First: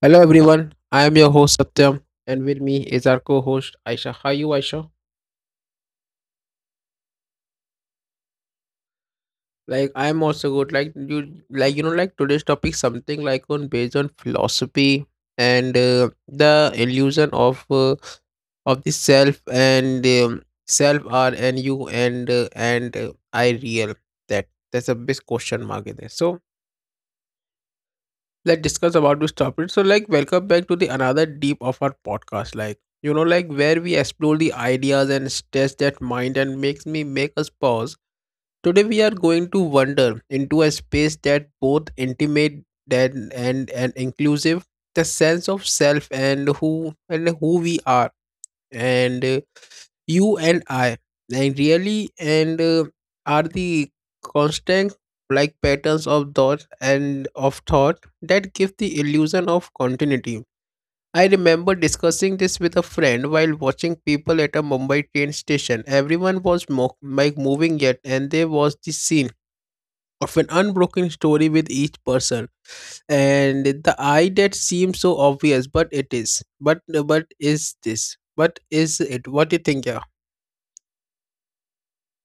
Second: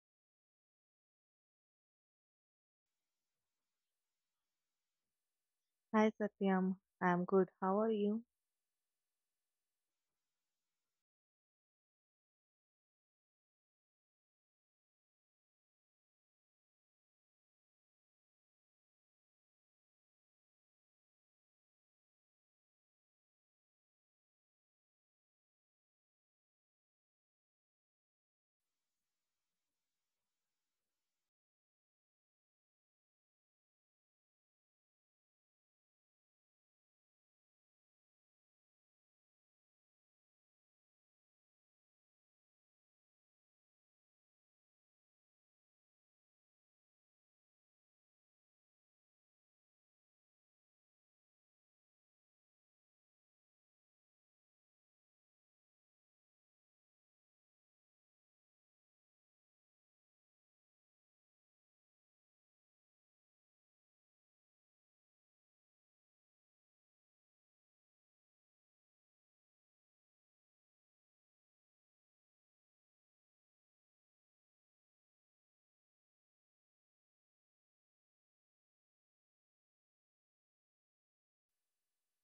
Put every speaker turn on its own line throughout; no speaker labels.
Hello everyone, I am your host Satyam and with me is our co-host Aisha. How are you Aisha?
Hi Satyam, I'm good. How are you?
Like I am also good. Like, you know, today's topic something like on based on philosophy and the illusion of the self and self are and you and I real that's a big question mark in there. So let's discuss about this topic. So, like, welcome back to the another deep of our podcast. Like, you know, like where we explore the ideas and stress that mind and make us pause. Today, we are going to wander into a space that both intimate that and inclusive the sense of self and who we are and you and I, and really, and are the constant like patterns of thought and of thought that give the illusion of continuity. I remember discussing this with a friend while watching people at a Mumbai train station. Everyone was moving yet, and there was the scene of an unbroken story with each person. And the eye that seems so obvious, but it is. But is this? But is it? What do you think? Yeah.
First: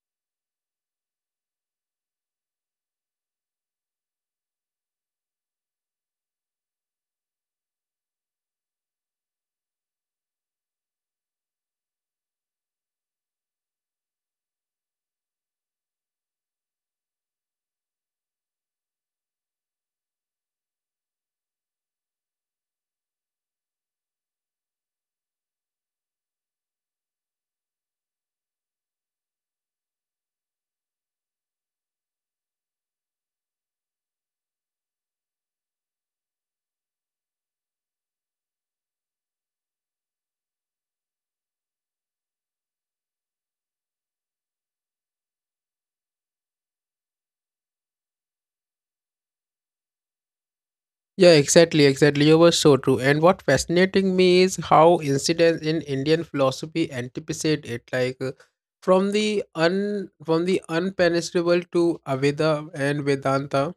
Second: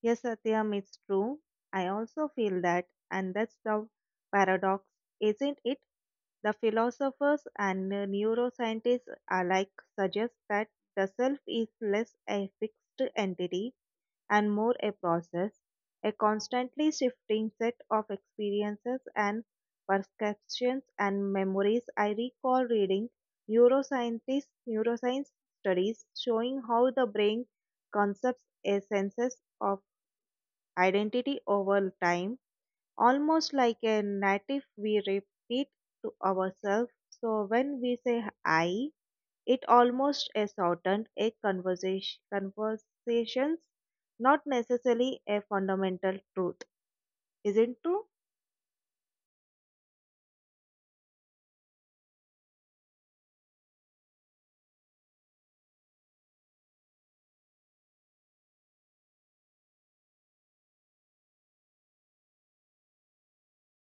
Yes, Satyam, it's true. I also feel that, and that's the paradox, isn't it? The philosophers and neuroscientists alike suggest that the self is less a fixed entity and more a process, a constantly shifting set of experiences and perceptions and memories. I recall reading neuroscience studies showing how the brain concepts a senses of identity over time, almost like a native we repeat to ourselves. So when we say I, it almost a shortened a conversation conversations, not necessarily a fundamental truth. Isn't true?
Yeah, exactly, exactly. You were so true. And what fascinating me is how incidents in Indian philosophy anticipate it, from the unpenetrable to Aveda and Vedanta.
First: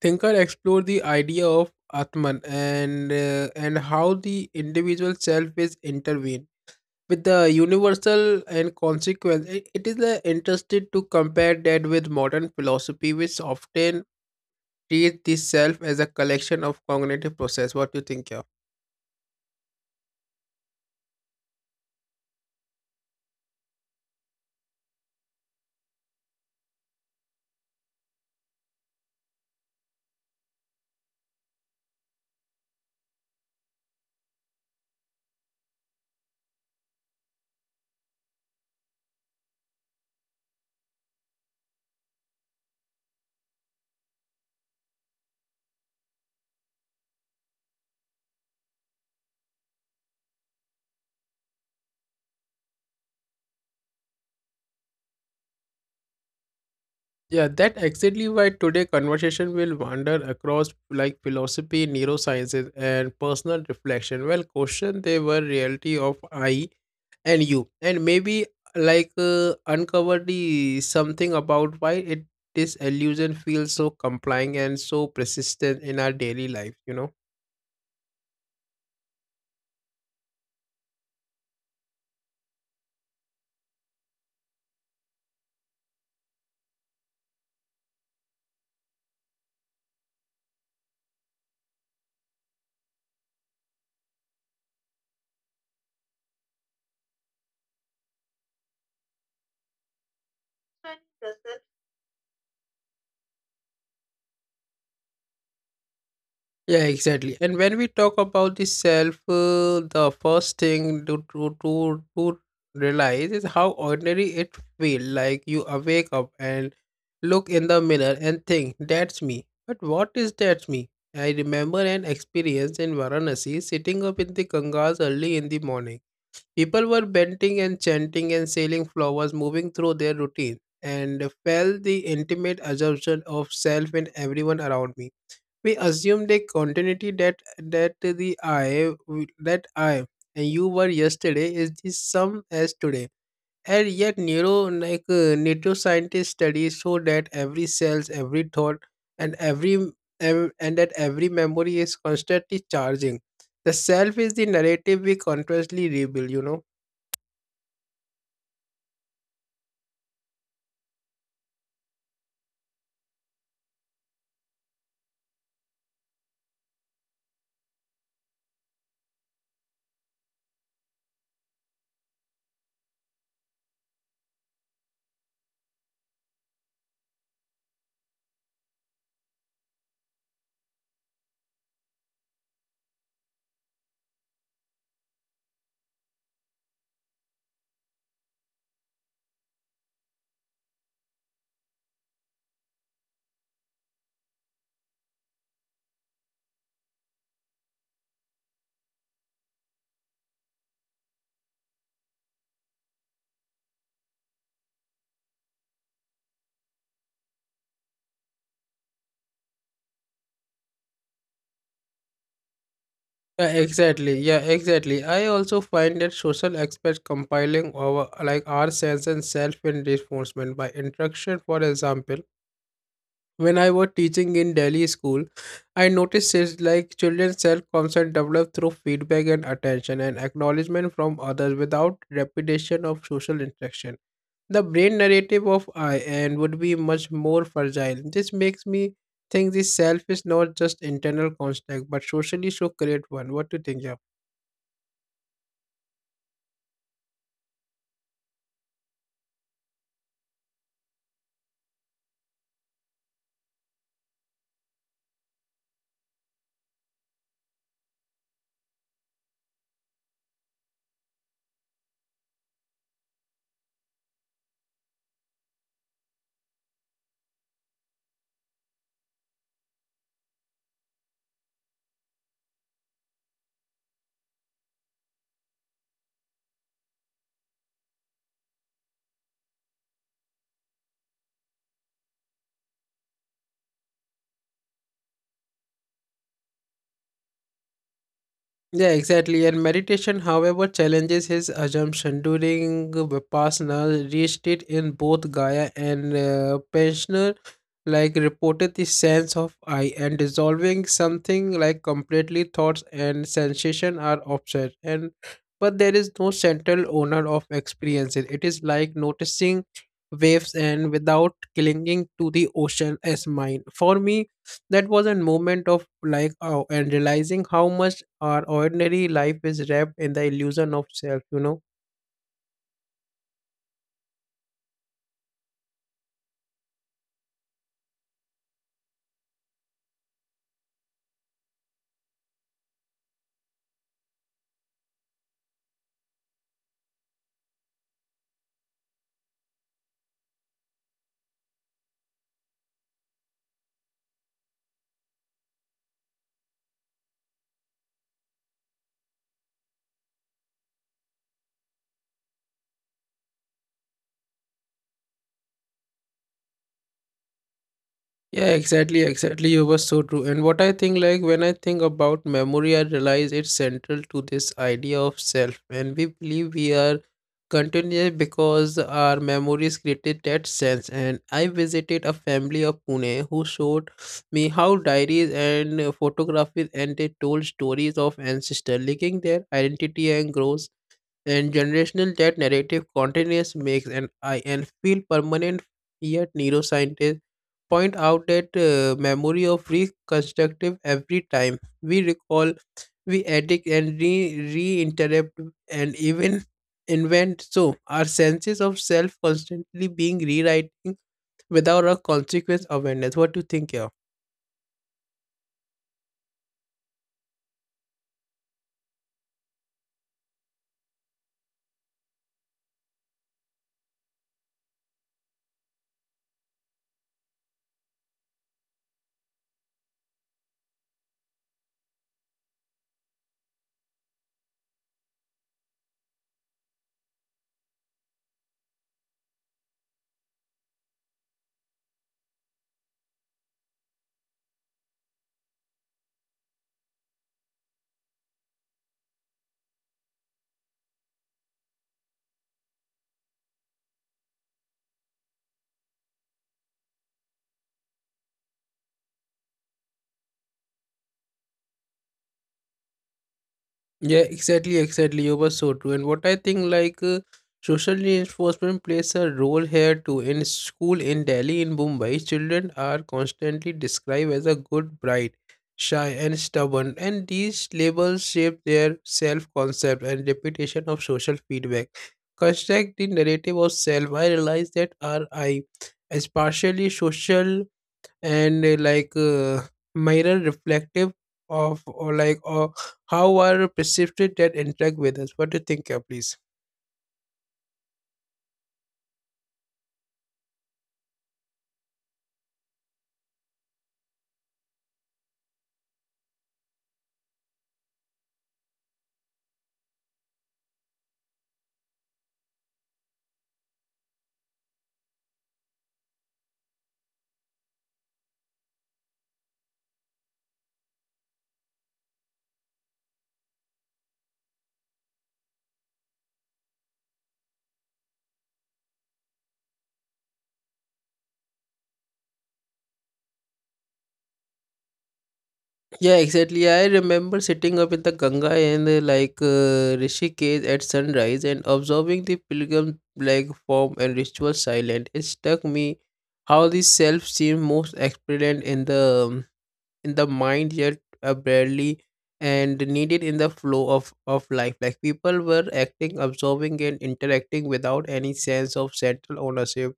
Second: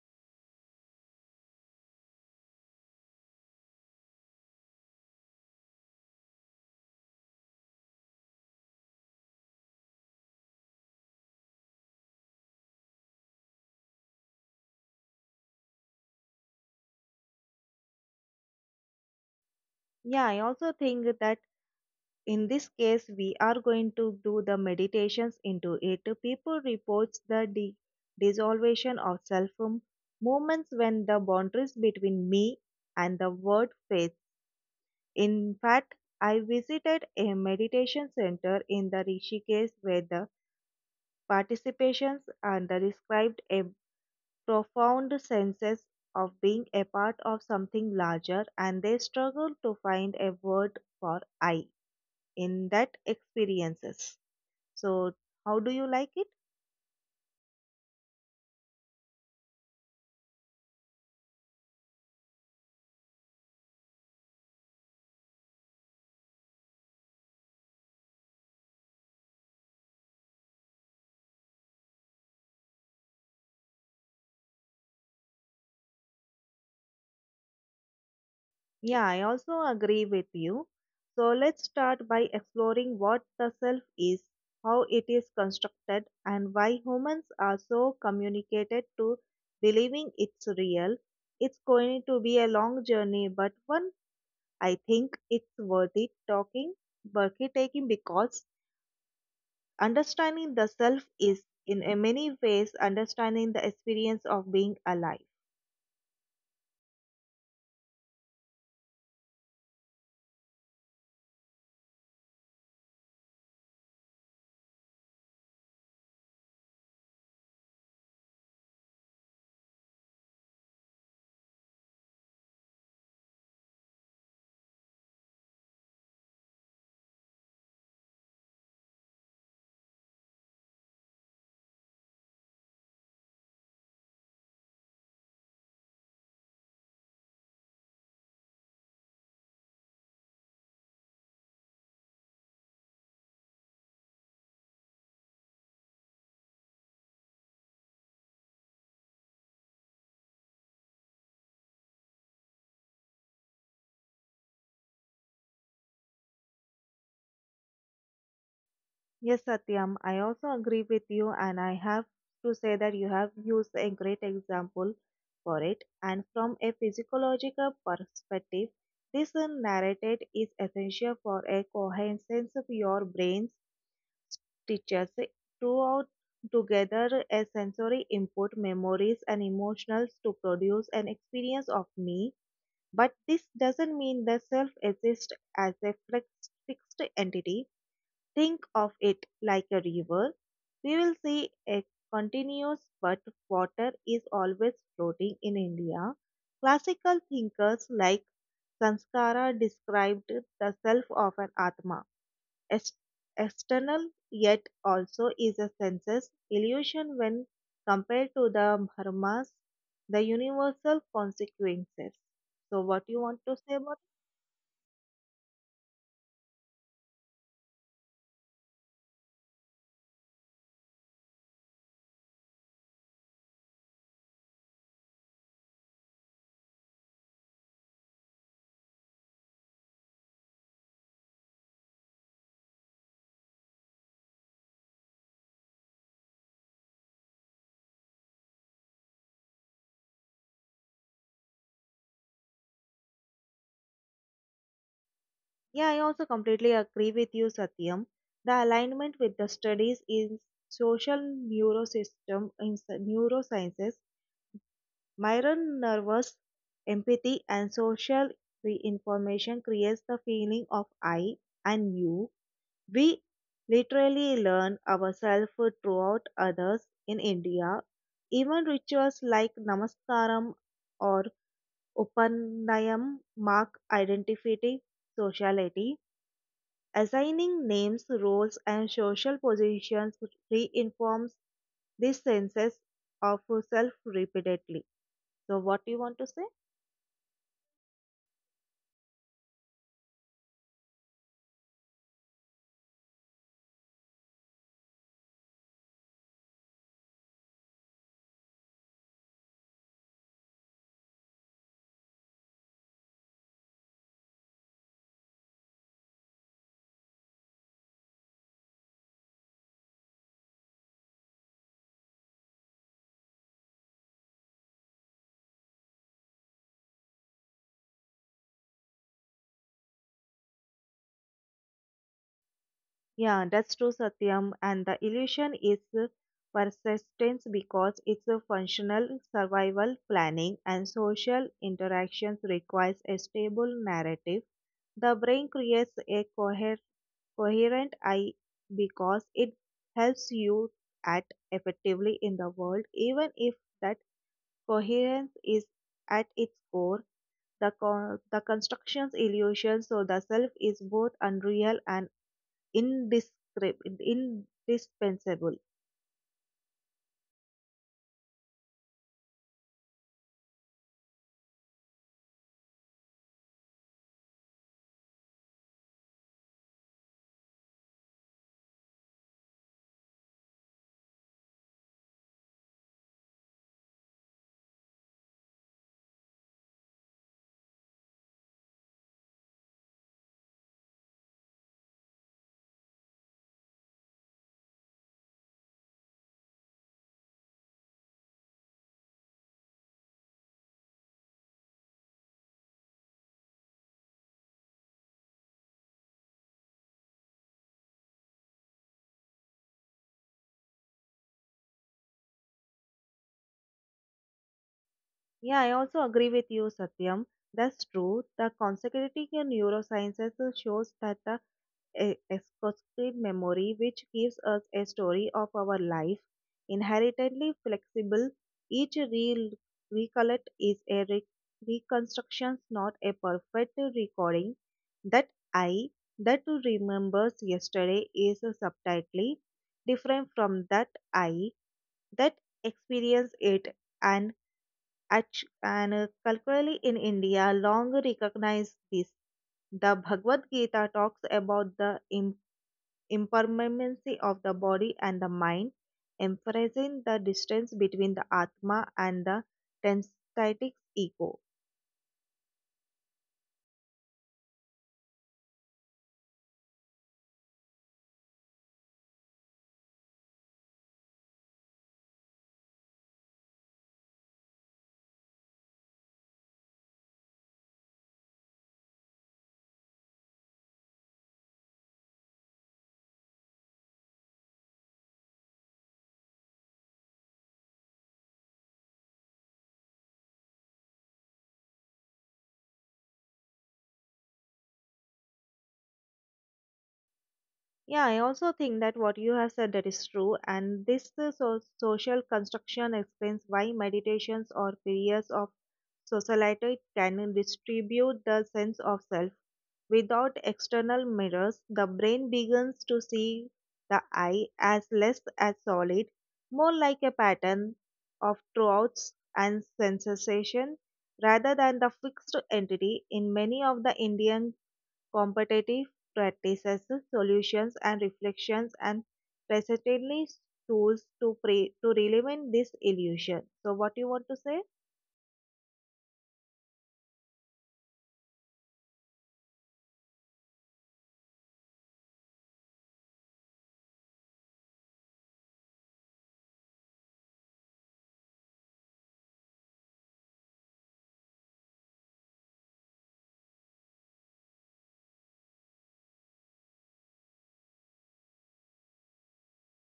Thinker explore the idea of Atman and how the individual self is intervened with the universal and consequence. It is interested to compare that with modern philosophy, which often treat this self as a collection of cognitive process. What do you think, yeah?
Yeah, I also think that in this case we are going to do the meditations into it people reports the dissolution of self movements when the boundaries between me and the world fades in fact I visited a meditation center in the rishikesh where the participations and the described a profound senses of being a part of something larger and they struggle to find a word for I in that experiences. So, how do you like it?
Yeah, that exactly why today conversation will wander across like philosophy, neurosciences, and personal reflection. Well, question they were reality of I and you, and maybe uncover the something about why it this illusion feels so complying and so persistent in our daily life. You know.
Yeah, I also agree with you. So, let's start by exploring what the self is, how it is constructed, and why humans are so communicated to believing it's real. It's going to be a long journey, but one I think it's worth it talking, worth it taking because understanding the self is, in a many ways, understanding the experience of being alive.
Yeah, exactly. And when we talk about the self, the first thing to realize is how ordinary it feel. Like you awake up and look in the mirror and think, "That's me." But what is that me? I remember an experience in Varanasi, sitting up in the Gangas early in the morning. People were bending and chanting and sailing flowers, moving through their routine, and felt the intimate assumption of self in everyone around me we assume the continuity that the I w- that I and you were yesterday is the same as today and yet neuroscientists studies show that every cells every thought and every ev- and that every memory is constantly charging. The self is the narrative we constantly rebuild, you know.
Yes, Satyam, I also agree with you, and I have to say that you have used a great example for it. And from a physiological perspective, this narrative is essential for a coherence of your brain's teachers throughout together a sensory input, memories, and emotions to produce an experience of me, but this doesn't mean the self exists as a fixed entity. Think of it like a river. We will see a continuous, but water is always floating in India. Classical thinkers like Sanskara described the self of an Atma Ex- external yet also is a senses illusion when compared to the Brahmas, the universal consequences. So, what you want to
Yeah,
say about it?
exactly, yeah, exactly, I also find that social experts compiling our like our sense and self in reinforcement by interaction. For example, when I was teaching in Delhi school, I noticed it's like children's self-concept develop through feedback and attention and acknowledgement from others without repetition of social interaction. The brain narrative of I and would be much more fragile. This makes me think the self is not just internal construct but socially should create one. What do you think?
Yeah, I also completely agree with you, Satyam. The alignment with the studies in social neurosystem in neurosciences, Myron nervous empathy and social reinformation creates the feeling of I and you. We literally learn ourselves throughout others in India. Even rituals like Namaskaram or Upanayam mark identity, sociality. Assigning names, roles, and social positions reinforms these senses of self repeatedly. So, what do you want to say?
Yeah, exactly. And meditation, however, challenges his assumption. During Vipassana, reached it in both Gaya and Pensioner, like reported the sense of I and dissolving something like completely thoughts and sensation are offset. And but there is no central owner of experiences. It is like noticing waves and without clinging to the ocean as mine. For me, that was a moment of like oh, and realizing how much our ordinary life is wrapped in the illusion of self, you know.
Yeah, that's true, Satyam. And the illusion is persistence because it's a functional survival planning and social interactions requires a stable narrative. The brain creates a coherent I because it helps you act effectively in the world, even if that coherence is at its core the, the construction's illusion, so the self is both unreal and indispensable.
Yeah, exactly, exactly. You were so true. And what I think, like, when I think about memory, I realize it's central to this idea of self. And we believe we are continuous because our memories created that sense. And I visited a family of Pune who showed me how diaries and photographies and they told stories of ancestors, linking their identity and growth and generational that narrative continuous makes an I and feel permanent. Yet neuroscientists point out that memory of reconstructive every time we recall, we edit and re re-interrupt and even invent. So our senses of self constantly being rewriting without a consequence awareness. What do you think, yeah?
Yeah, I also agree with you, Satyam. That's true. The consecutive in neurosciences shows that the a exclusive memory which gives us a story of our life. Inherently flexible, each recollect is a reconstruction, not a perfect recording. That I that remembers yesterday is subtly different from that I that experience it, and culturally in India long recognize this. The Bhagavad Gita talks about the impermanency of the body and the mind, emphasizing the distance between the Atma and the tensitic ego.
Yeah, exactly, exactly. You were so true. And what I think, social reinforcement plays a role here too. In school in Delhi, in Mumbai, children are constantly described as a good bright, shy, and stubborn. And these labels shape their self concept and reputation of social feedback. Construct the narrative of self. I realize that our I is partially social and mirror reflective of or how are perceived that interact with us. What do you think, yeah, please?
Yeah, I also think that what you have said that is true, and this social construction explains why meditations or periods of socialite can distribute the sense of self. Without external mirrors, the brain begins to see the eye as less as solid, more like a pattern of thoughts and sensation rather than the fixed entity in many of the Indian competitive practices, solutions and reflections and presently tools to to eliminate this illusion. So what you want to say?
Yeah, exactly, I remember sitting up in the ganga and rishikesh at sunrise and observing the pilgrim like form and ritual silent. It struck me how the self seemed most experienced in the mind yet barely and needed in the flow of life. Like people were acting, observing, and interacting without any sense of central ownership.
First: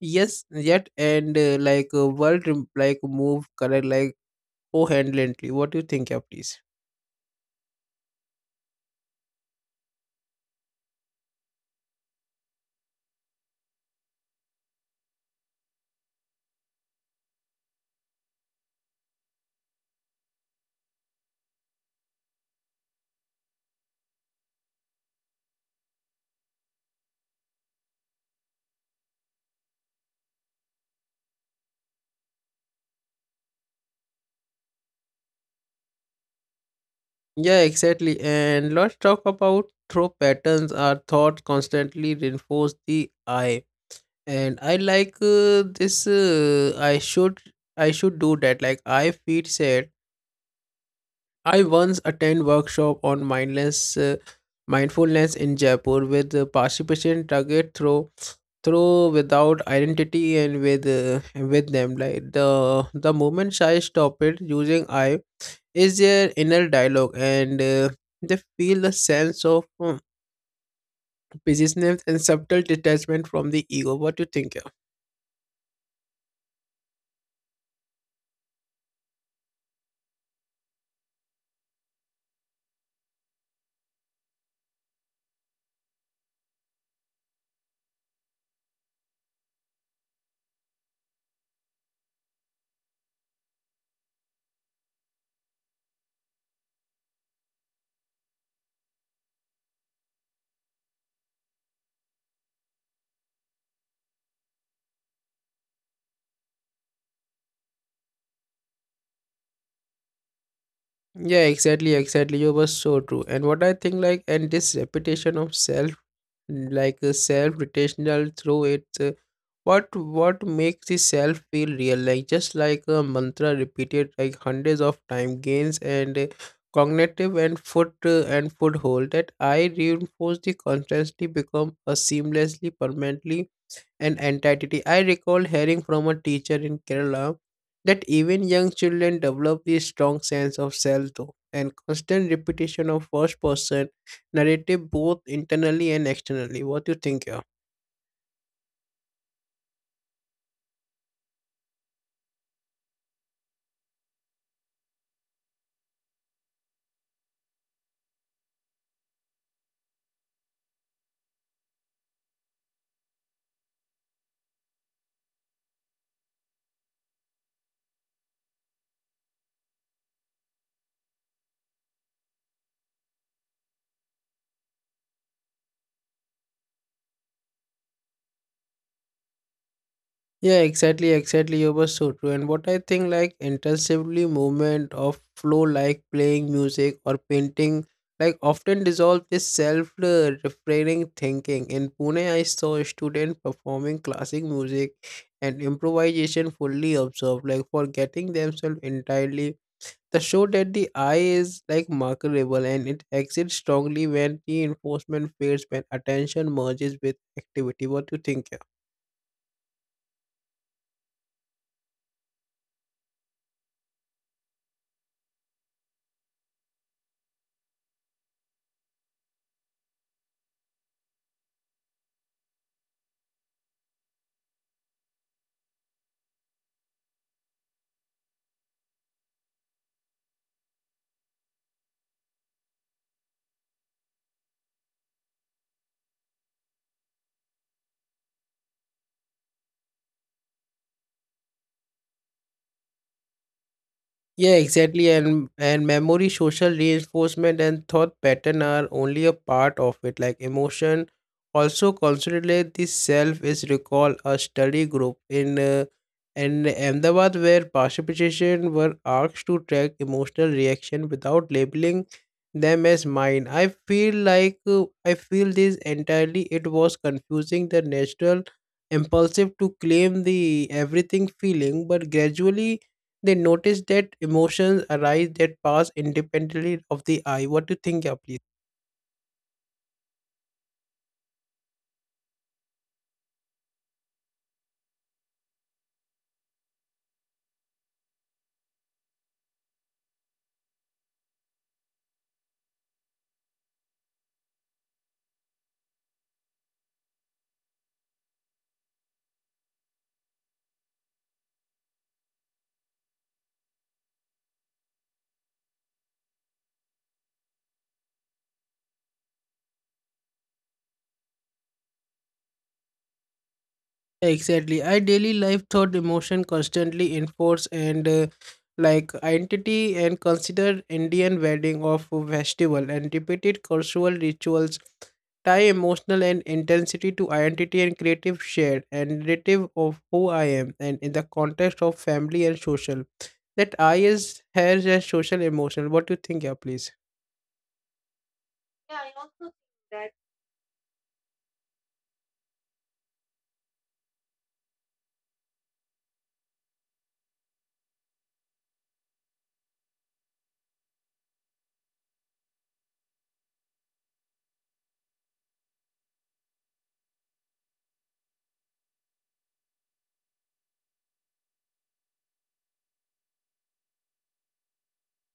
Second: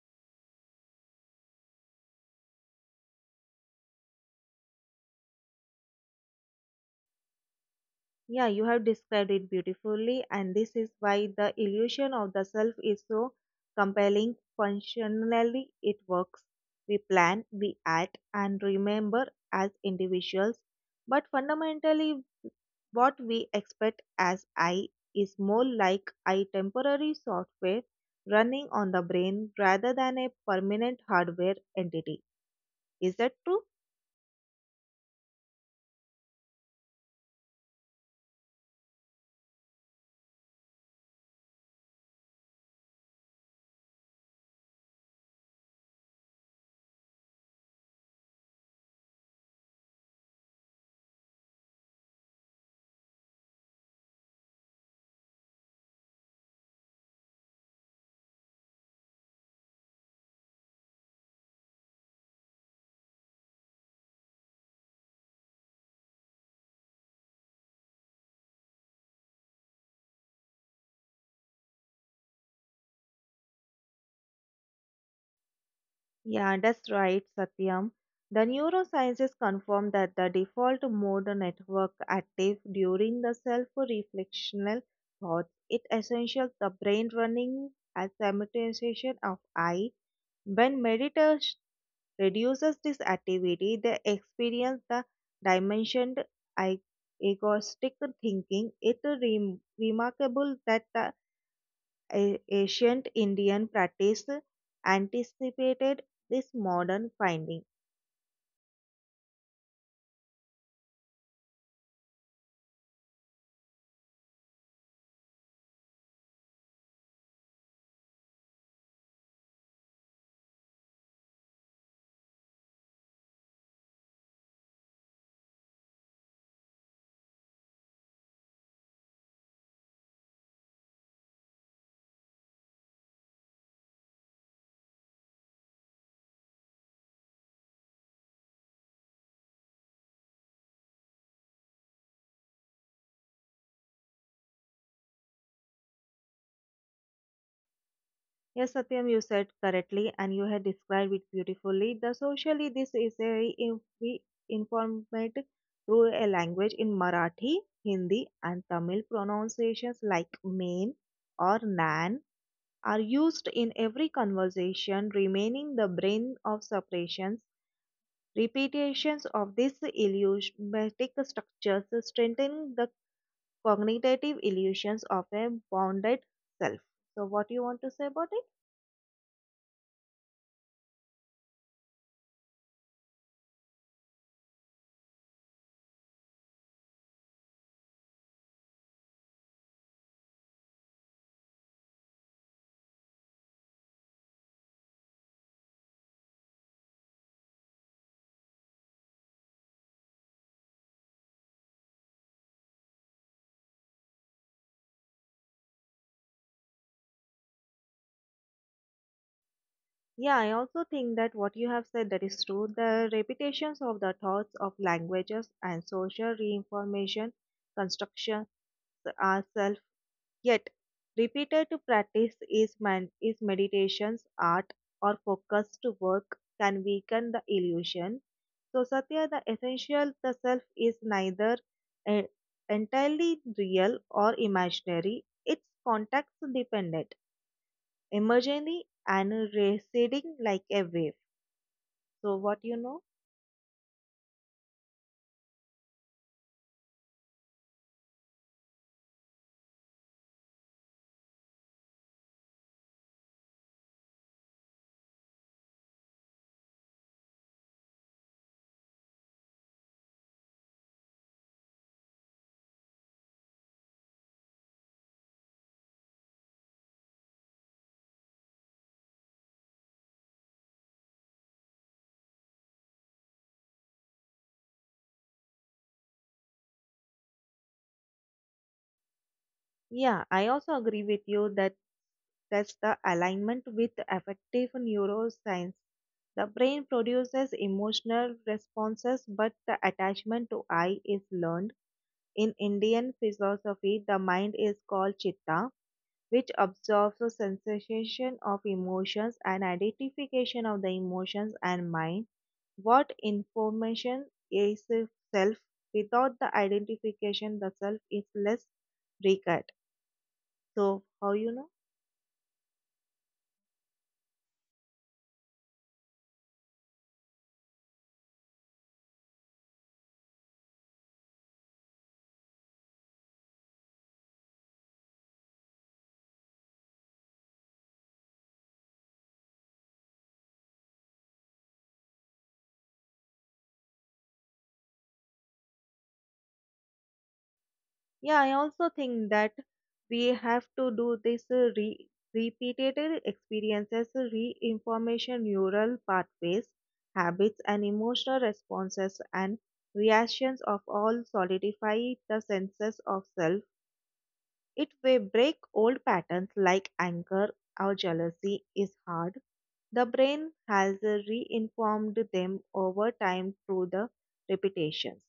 Yes, yet and like world move correct like coherently. What do you think, yeah, please?
Yeah, you have described it beautifully, and this is why the illusion of the self is so compelling. Functionally, it works. We plan, we act, and remember as individuals, but fundamentally, what we expect as I is more like a temporary software running on the brain rather than a permanent hardware entity. Is that true?
Yeah, exactly. And let's talk about throw patterns are thought constantly reinforce the I. And I this. I should do that. Like I feel sad. I once attend workshop on mindless mindfulness in Jaipur with participant target through without identity and with them like the moment I stop it using I is their inner dialogue and they feel the sense of business and subtle detachment from the ego. What do you think?
Yeah, that's right, Satyam. The neurosciences confirm that the default mode network active during the self-reflectional thoughts. It essential the brain running as simultaneation of I. When meditators reduces this activity, they experience the dimensioned ag- agoristic thinking. It is remarkable that the ancient Indian practice anticipated this modern finding.
Yeah, exactly, exactly. You were so true. And what I think, like, and this repetition of self, self-rotational through it, what makes the self feel real? Like just like a mantra repeated like hundreds of time gains and cognitive and foothold that I reinforce the constantly become a seamlessly permanently and entity. I recall hearing from a teacher in Kerala that even young children develop a strong sense of self though, and constant repetition of first person narrative both internally and externally. What do you think here?
Yes, Satyam, you said correctly and you had described it beautifully. The socially, this is very informative through a language in Marathi, Hindi, and Tamil pronunciations like main or nan are used in every conversation, remaining the brain of separations. Repetitions of these idiomatic structures strengthen the cognitive illusions of a bounded self. So, what do you want to say about it?
Yeah, exactly, exactly. You were so true. And what I think, like intensively movement of flow, like playing music or painting, like often dissolve this self-refraining thinking. In Pune, I saw a student performing classic music and improvisation fully observed, like forgetting themselves entirely. The show that the eye is like marketable and it exits strongly when reinforcement fades when attention merges with activity. What do you think?
Yeah, I also think that what you have said that is true. The repetitions of the thoughts of languages and social reinformation construction are self. Yet, repeated practice is, is meditation's art or focused work can weaken the illusion. So, Satya, the essential, the self is neither eh, entirely real or imaginary, it's context dependent, emerging and receding like a wave. So, what you know?
Yeah, exactly. And memory, social reinforcement, and thought pattern are only a part of it. Like emotion also consolidate the self is recall a study group in Ahmedabad where participation were asked to track emotional reaction without labeling them as mine. I feel I feel this entirely. It was confusing the natural impulsive to claim the everything feeling, but gradually they notice that emotions arise that pass independently of the eye. What do you think, yeah, please?
Yeah, I also agree with you that that's the alignment with affective neuroscience. The brain produces emotional responses, but the attachment to I is learned. In Indian philosophy, the mind is called chitta, which absorbs the sensation of emotions and identification of the emotions and mind. What information is self? Without the identification, the self is less recurred. So, how you know?
Exactly. I daily life thought emotion constantly enforce and like identity and consider Indian wedding of festival and repeated cultural rituals tie emotional and intensity to identity and creative shared and narrative of who I am and in the context of family and social. That I is has a social emotional. What do you think, yeah, please?
Yeah, I also think that we have to do this repeated experiences, re neural pathways, habits, and emotional responses and reactions of all solidify the senses of self. It will break old patterns like anger or jealousy is hard. The brain has reinformed them over time through the repetitions.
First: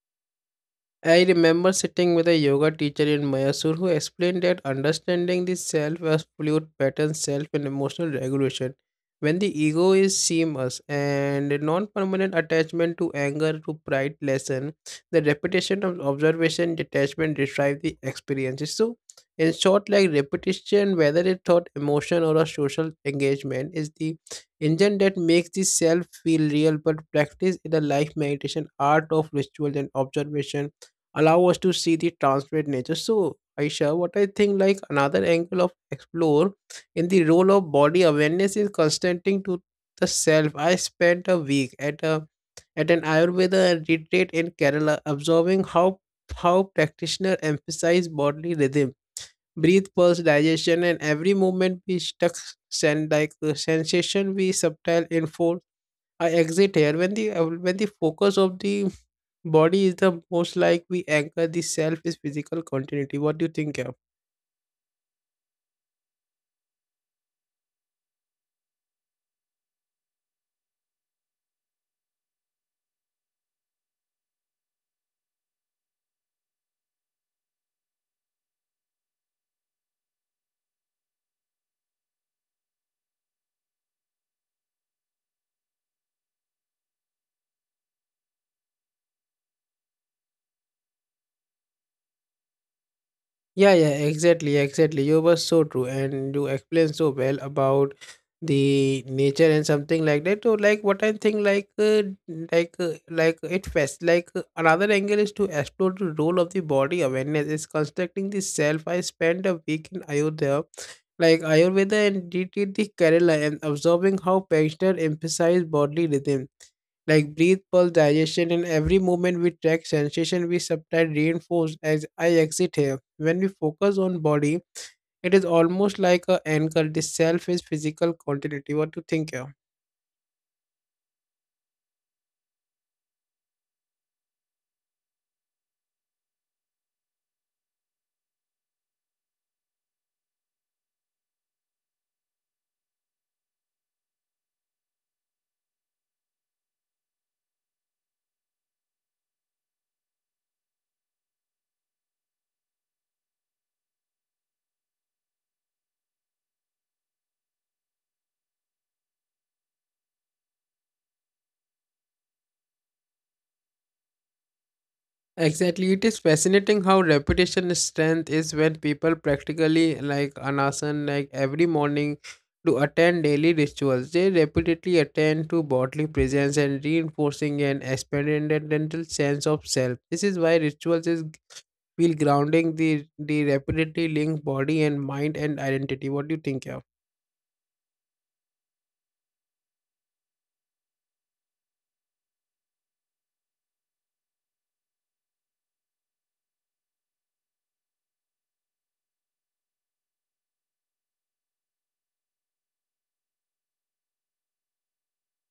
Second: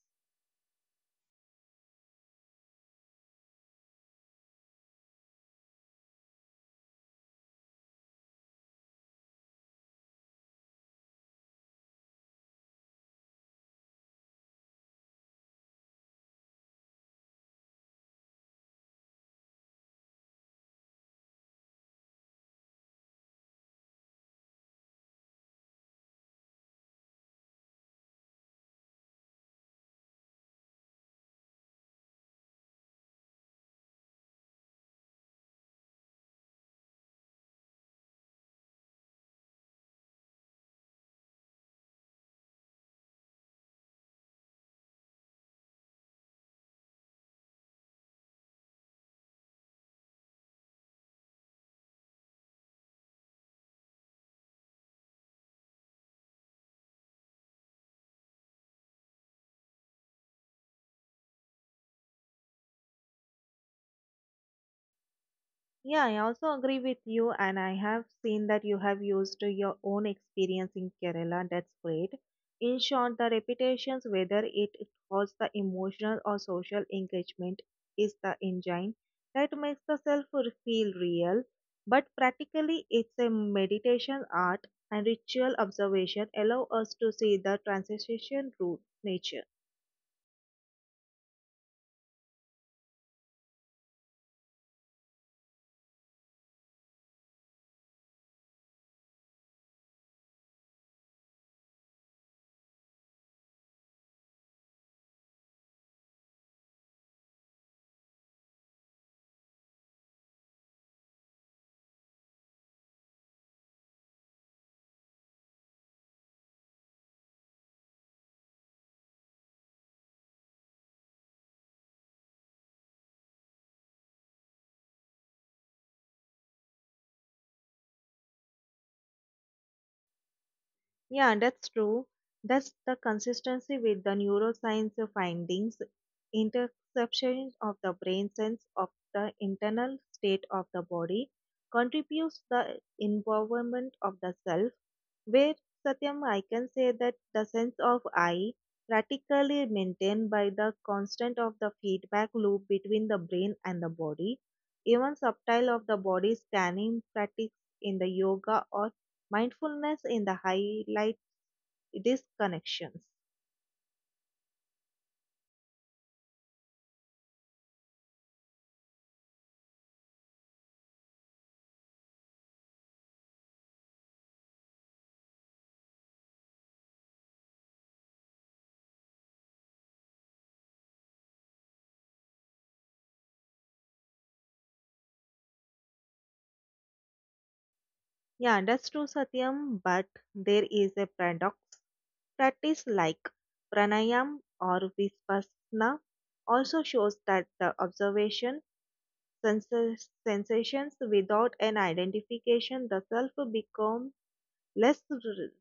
I remember sitting with a yoga teacher in Mysore who explained that understanding the self as fluid pattern, self and emotional regulation. When the ego is seamless and non-permanent attachment to anger to pride lesson, the repetition of observation detachment describe the experiences. So, in short, like repetition, whether it thought emotion or a social engagement, is the engine that makes the self feel real. But practice in a life meditation, art of ritual and observation allow us to see the transparent nature. So, Aisha, what I think like another angle of explore in the role of body awareness is consenting to the self. I spent a week at an Ayurveda retreat in Kerala, observing how practitioners emphasize bodily rhythm, breathe, pulse, digestion, and every movement we stuck send like the sensation we subtle unfold. I exit here when the focus of the body is the most like we anchor the self is physical continuity. What do you think, yeah?
Yeah, I also agree with you, and I have seen that you have used your own experience in Kerala. That's great. In short, the repetitions, whether it was the emotional or social engagement, is the engine that makes the self feel real. But practically, it's a meditation art and ritual observation allow us to see the transition through nature.
Yeah, yeah, exactly, exactly. You were so true, and you explained so well about the nature and something like that. So, like, what I think, it fast. Another angle is to explore the role of the body awareness is constructing the self. I spent a week in Ayodhya, like Ayurveda and DT the Kerala, and observing how practitioners emphasize bodily rhythm like breathe, pulse, digestion, and every movement we track sensation we subtly reinforce as I exit here. When we focus on body, it is almost like a anchor. The self is physical continuity. What do you think here?
Yeah, that's true. That's the consistency with the neuroscience findings. Interception of the brain sense of the internal state of the body contributes the involvement of the self. Where Satyam, I can say that the sense of I practically maintained by the constant of the feedback loop between the brain and the body. Even subtle of the body scanning practice in the yoga or mindfulness in the highlight it is connections.
Exactly. It is fascinating how repetition strength is when people practically like anasan like every morning to attend daily rituals. They repeatedly attend to bodily presence and reinforcing an experimental sense of self. This is why rituals is feel grounding the repetitively link body and mind and identity. What do you think here?
Yeah, that's true, Satyam, but there is a paradox. Practice like pranayam or vipassana also shows that the observation senses, sensations without an identification the self becomes less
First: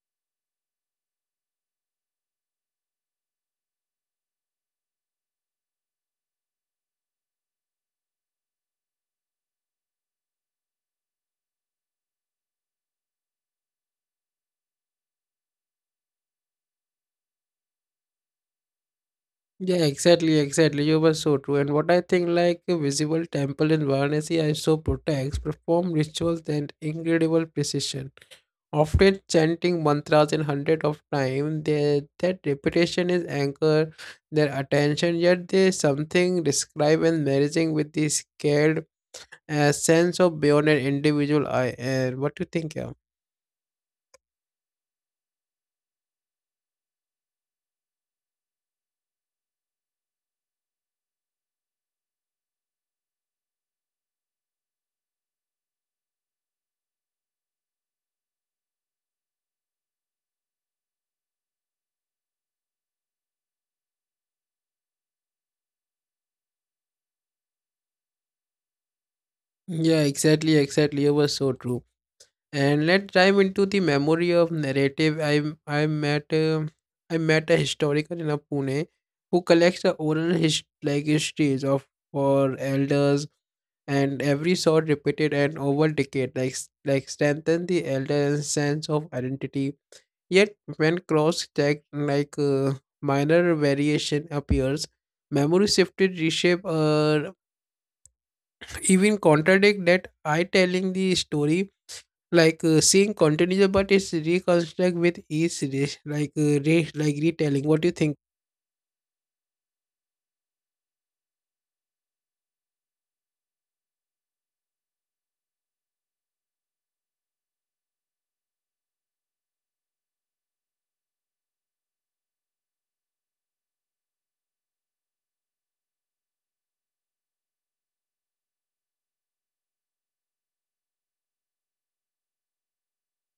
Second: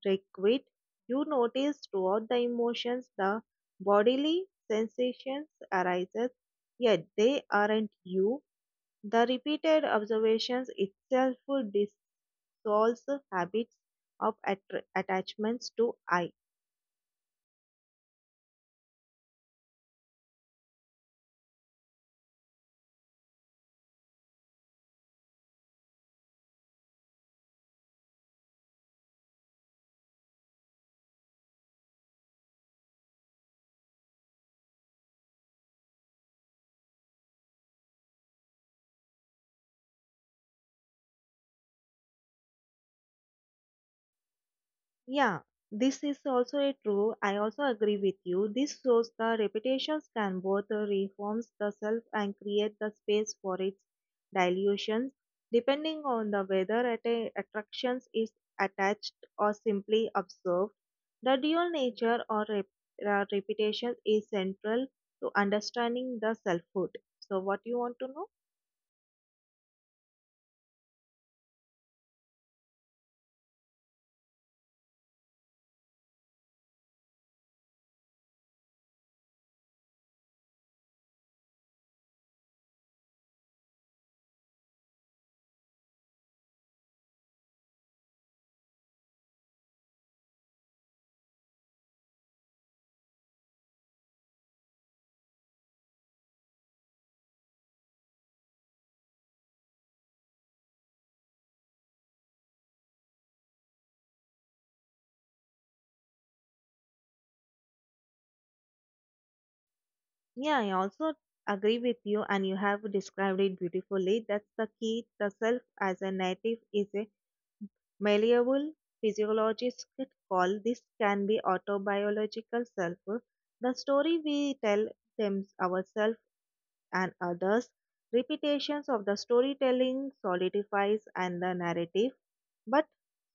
requite. You notice throughout the emotions the bodily sensations arises, yet they aren't you. The repeated observations itself dissolves habits of attachments to I.
Yeah, exactly, exactly. You were so true. And what I think, like a visible temple in Varanasi, I so protects perform rituals and incredible precision. Often chanting mantras in hundred of time, their that repetition is anchor their attention. Yet there is something described and merging with the scaled sense of beyond an individual I. And what do you think, yeah?
Yeah, this is also a true. I also agree with you. This shows the repetitions can both reforms the self and create the space for its dilutions, depending on the whether attractions is attached or simply observed. The dual nature or repetition is central to understanding the selfhood. So, what you want to know?
Yeah, exactly, exactly. You were so true. And let's dive into the memory of narrative. I met um I met a historian in a Pune who collects the oral his, like histories of for elders and every sort repeated and over decade like s- like strengthen the elder's sense of identity. Yet when cross checked minor variation appears, memory shifted reshape or even contradict that I telling the story seeing continues but it's reconstruct with each dish like retelling. What do you think?
Yeah, I also agree with you, and you have described it beautifully. That's the key. The self as a native is a malleable physiologists could call this can be autobiological self. The story we tell them ourselves and others, repetitions of the storytelling solidifies and the narrative, but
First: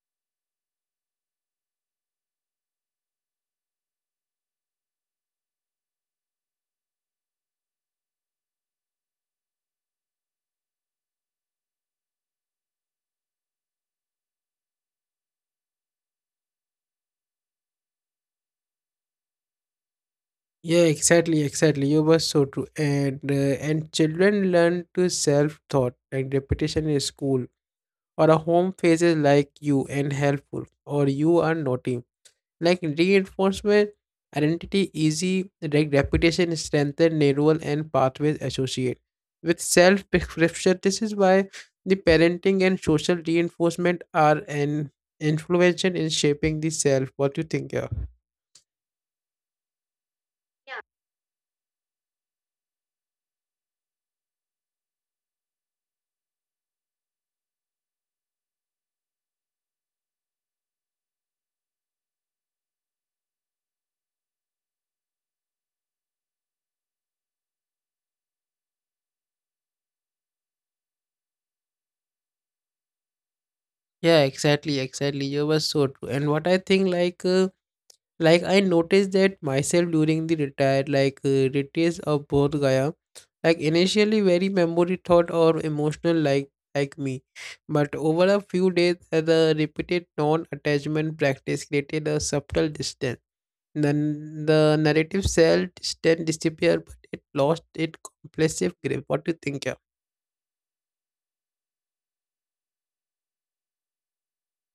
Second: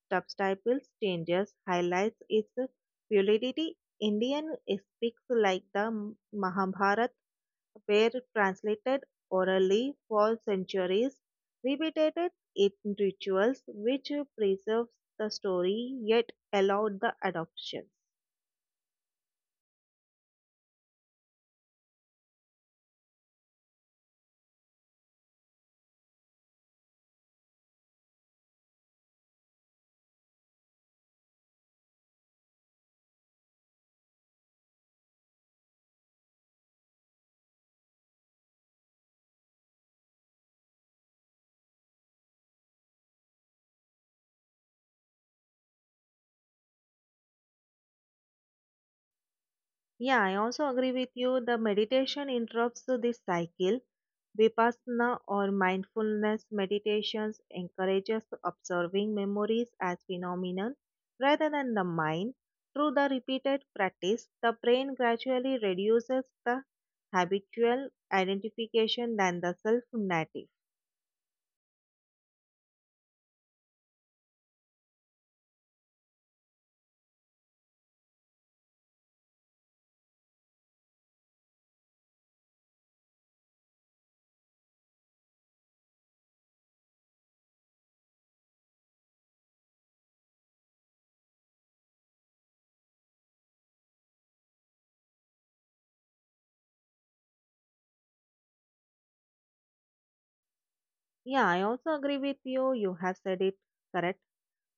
subtitles changes highlights its fluidity. Indian epics like the Mahabharata were translated orally for centuries, repeated in rituals which preserves the story yet allowed the adoption.
Yeah, exactly, exactly. You were so true. And children learn to self thought like repetition in school or a home phase is like you and helpful or you are naughty like reinforcement identity easy like reputation strengthen neural and pathways associate with self prescription. This is why the parenting and social reinforcement are an influential in shaping the self. What do you think, yeah?
Yeah, I also agree with you. The meditation interrupts this cycle. Vipassana or mindfulness meditations encourages observing memories as phenomenon rather than the mind. Through the repeated practice, the brain gradually reduces the habitual identification than the self narrative.
Yeah, exactly, exactly. You were so true. And what I think like I noticed that myself during the retire retreats of both Gaya, like initially very memory thought or emotional like me, but over a few days the repeated non-attachment practice created a subtle distance, then the narrative self distance disappeared but it lost its compulsive grip. What do you think, yeah?
Yeah, I also agree with you. You have said it correct.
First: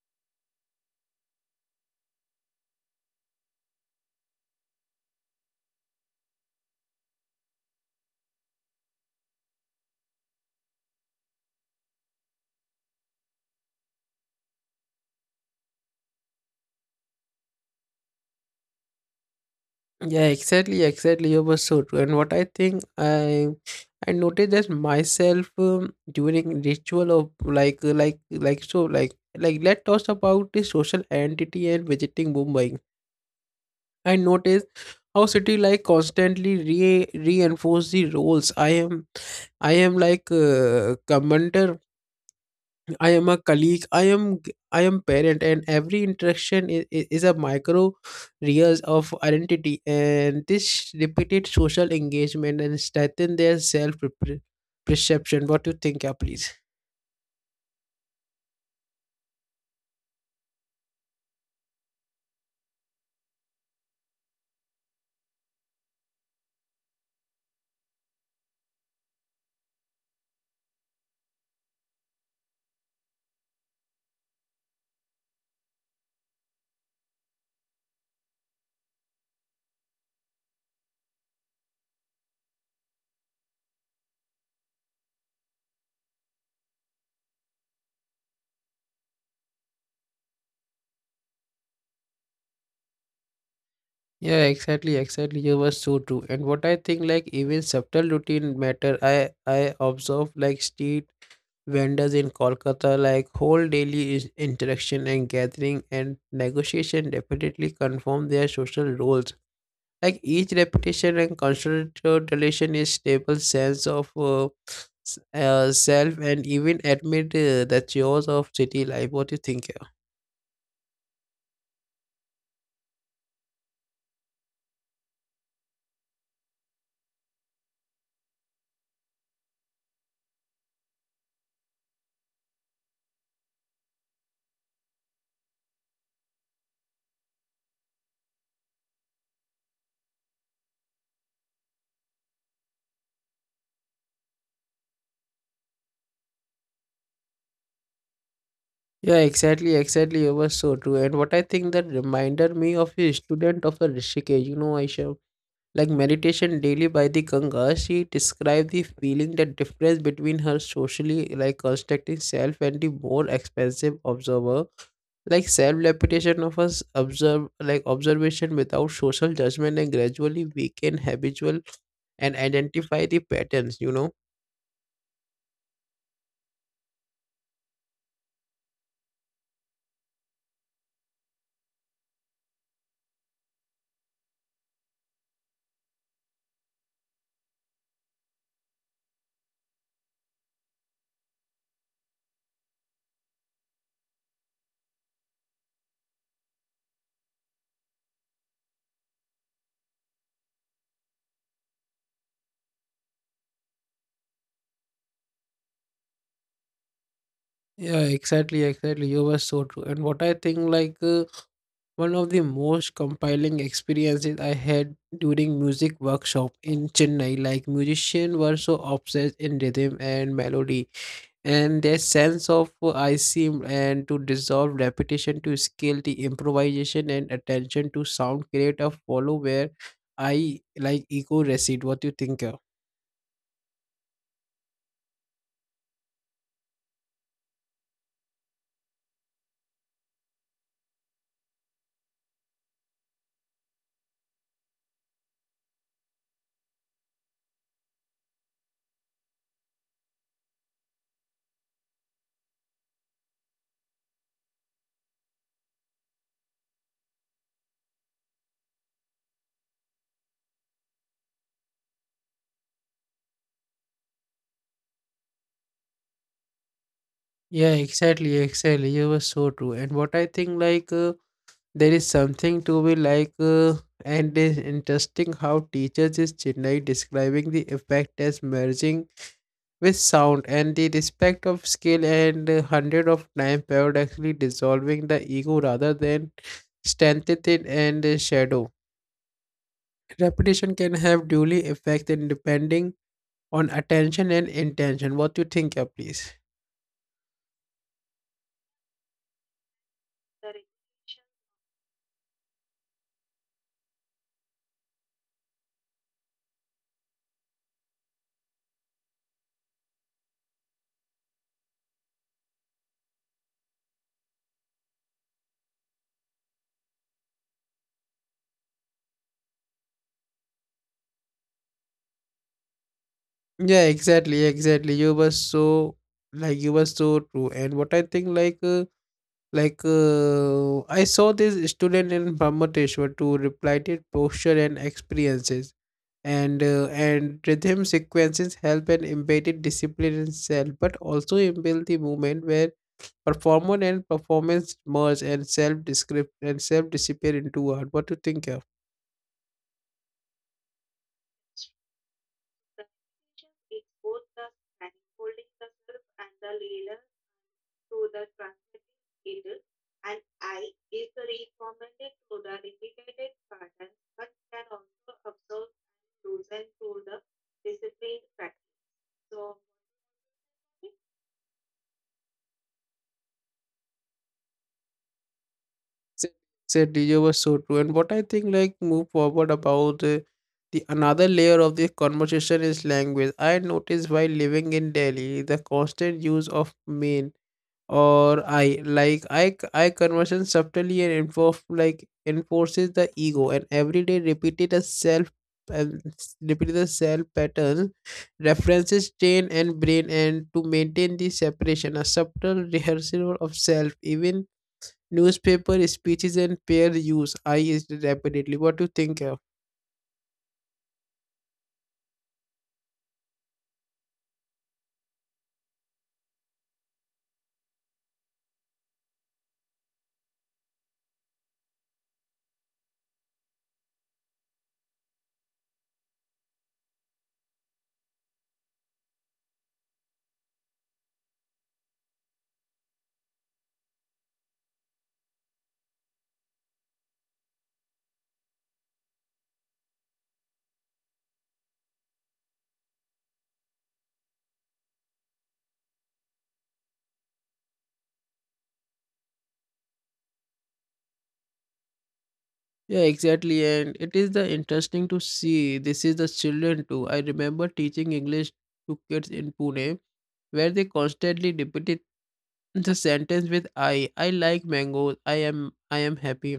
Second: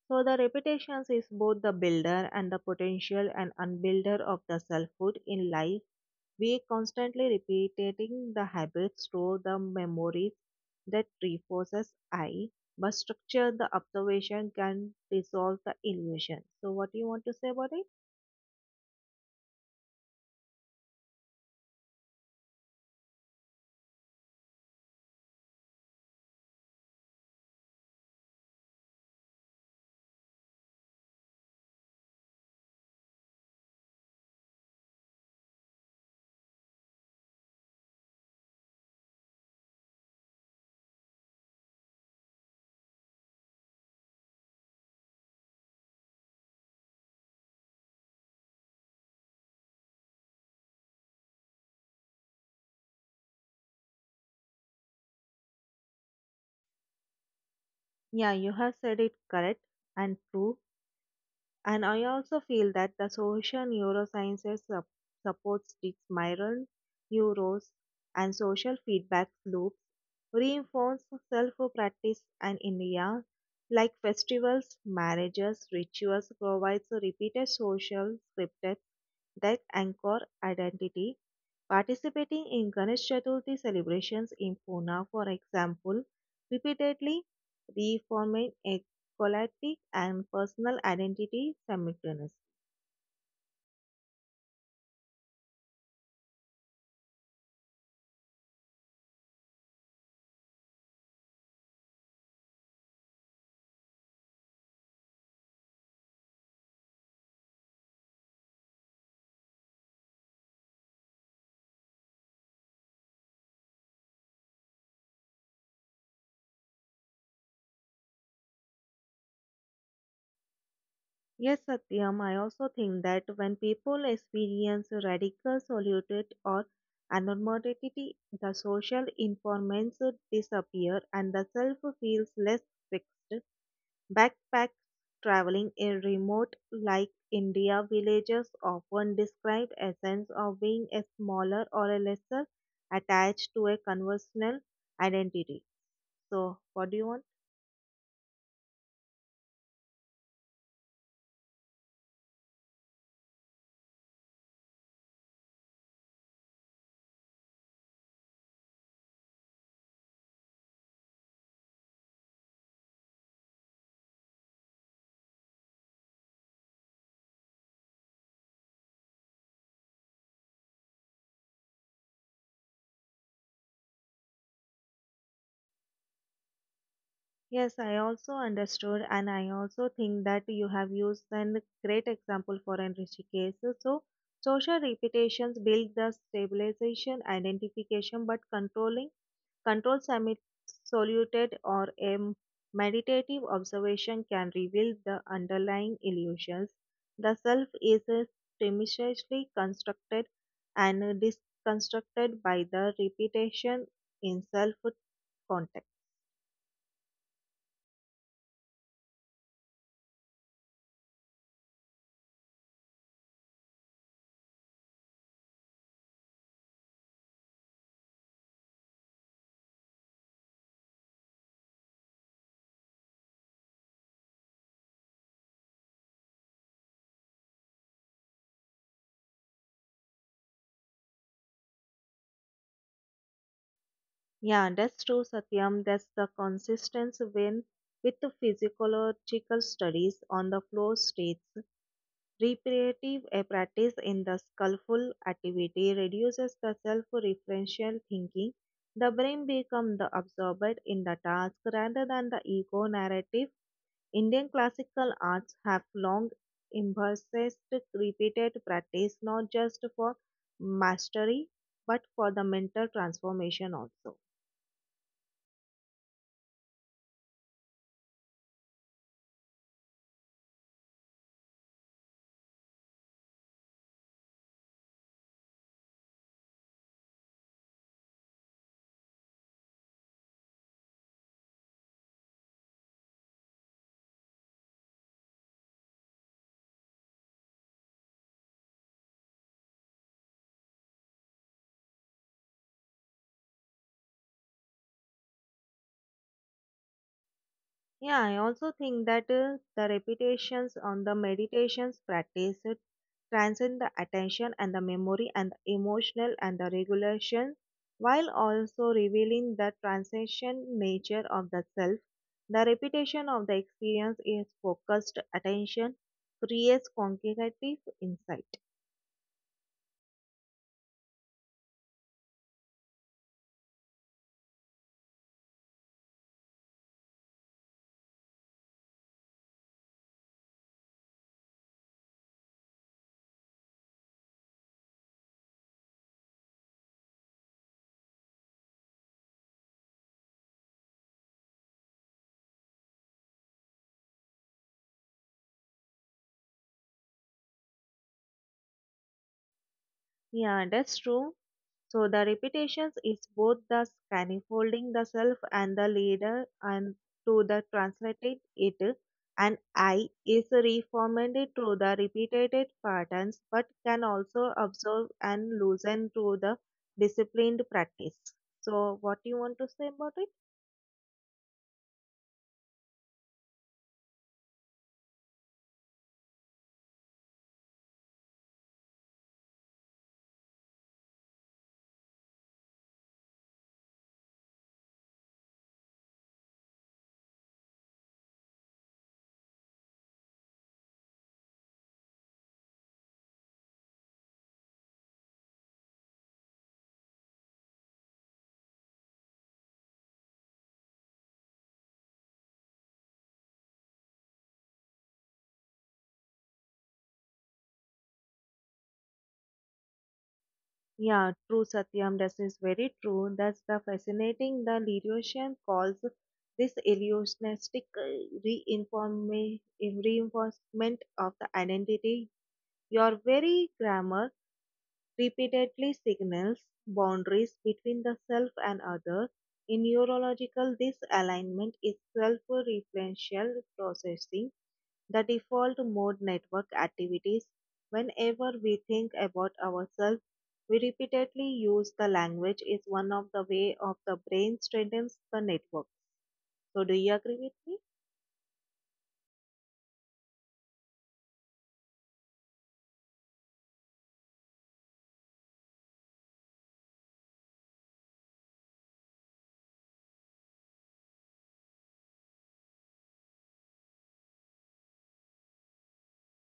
So the reputations is both the builder and the potential and unbuilder of the selfhood in life. We constantly repeating the habits through the memories that reinforces I, but structure the observation can dissolve the illusion. So what do you want to say about it?
Yeah, exactly, exactly. You were so true. And what I think I noticed that myself during ritual of let's talk about the social identity and visiting Mumbai. I noticed how city like constantly re reinforce the roles. I am like commander, I am a colleague. I am parent, and every interaction is a micro layers of identity. And this repeated social engagement and strengthen their self perception. What do you think, yeah, please?
Yeah, you have said it correct and true. And I also feel that the social neurosciences supports the spiral neurons and social feedback loops, reinforce self-practice and India, like festivals, marriages, rituals provides a repeated social scripted that anchor identity. Participating in Ganesh Chaturthi celebrations in Pune, for example, repeatedly reformed politic and personal identity simultaneously.
Yeah, exactly, exactly. You were so true. And what I think, like even subtle routine matter. I observe like street vendors in Kolkata, like whole daily is- interaction and gathering and negotiation definitely confirm their social roles like each repetition and constant relation is stable sense of self and even admit the chores of city life. What do you think here?
Yes, Satyam, I also think that when people experience radical solitude or anonymity, the social informants disappear and the self feels less fixed. Backpacks traveling in remote, like India, villages often described a sense of being a smaller or a lesser attached to a conventional identity. So, what do you want?
Yeah, exactly, exactly, it was so true. And what I think that reminded me of a student of a Rishikesh, you know, Aisha. Like meditation daily by the Ganga, she described the feeling the difference between her socially like constructing self and the more expensive observer. Like self-reputation of us observe like observation without social judgment and gradually weaken habitual and identify the patterns, you know.
Yes, I also understood, and I also think that you have used a great example for enriching cases. So, social repetitions build the stabilization, identification, but controlling control soluted or a meditative observation can reveal the underlying illusions. The self is premisely constructed and disconstructed by the repetition in self context.
Yeah, exactly, exactly. You were so true. And what I think one of the most compelling experiences I had during music workshop in Chennai, like musicians were so obsessed in rhythm and melody, and their sense of I seem and to dissolve repetition to skill, the improvisation and attention to sound create a follow where I like echo recede. What you think, uh?
Yeah, that's true, Satyam. That's the consistency when with the physiological studies on the flow states. Repetitive practice in the skillful activity reduces the self-referential thinking. The brain becomes the absorbed in the task rather than the ego narrative. Indian classical arts have long emphasized repeated practice not just for mastery but for the mental transformation also.
Yeah, exactly, exactly. You were so true. And what I think there is something to be and it's interesting how teachers is Chennai describing the effect as merging with sound and the respect of skill and hundred of time paradoxically dissolving the ego rather than strengthen it and shadow. Repetition can have duly effect in depending on attention and intention. What you think, yeah, please?
Yeah, I also think that the repetitions on the meditations practice transcend the attention and the memory and the emotional and the regulation while also revealing the transcendent nature of the self. The repetition of the experience is focused attention creates cognitive insight.
Yeah, exactly, exactly. You were so you were so true. And what I think I saw this student in Brahmateshwar to replied it posture and experiences, and rhythm sequences help and embedded discipline in self, but also inbuilt the movement where performer and performance merge and self descript and self disappear into art. What do you think, yeah?
Yeah, that's true. So the repetitions is both the scaffolding the self and the leader and to the translated it and I is reformed through the repeated patterns but can also observe and loosen through the disciplined practice. So what do you want to say about it?
said said DJ was so true. And what I think like move forward about the another layer of this conversation is language. I noticed while living in Delhi the constant use of main or I like I conversation subtly and enforce like enforces the ego and every day repeated a self and repeated the self pattern references train and brain and to maintain the separation a subtle rehearsal of self, even newspaper speeches and peer use I used rapidly. What do you think of?
Yeah, true, Satyam. That is very true. That's the fascinating. The Lirosian calls this illusionistic reinforcement of the identity. Your very grammar repeatedly signals boundaries between the self and other. In neurological, this alignment is self-referential processing, the default mode network activities. Whenever we think about ourselves, we repeatedly use the language is one of the way of the brain strengthens the network. So do you agree with me?
Yeah, exactly. And it is the interesting to see this is the children too. I remember teaching English to kids in Pune where they constantly repeated the sentence with I. I like mangoes. I am happy.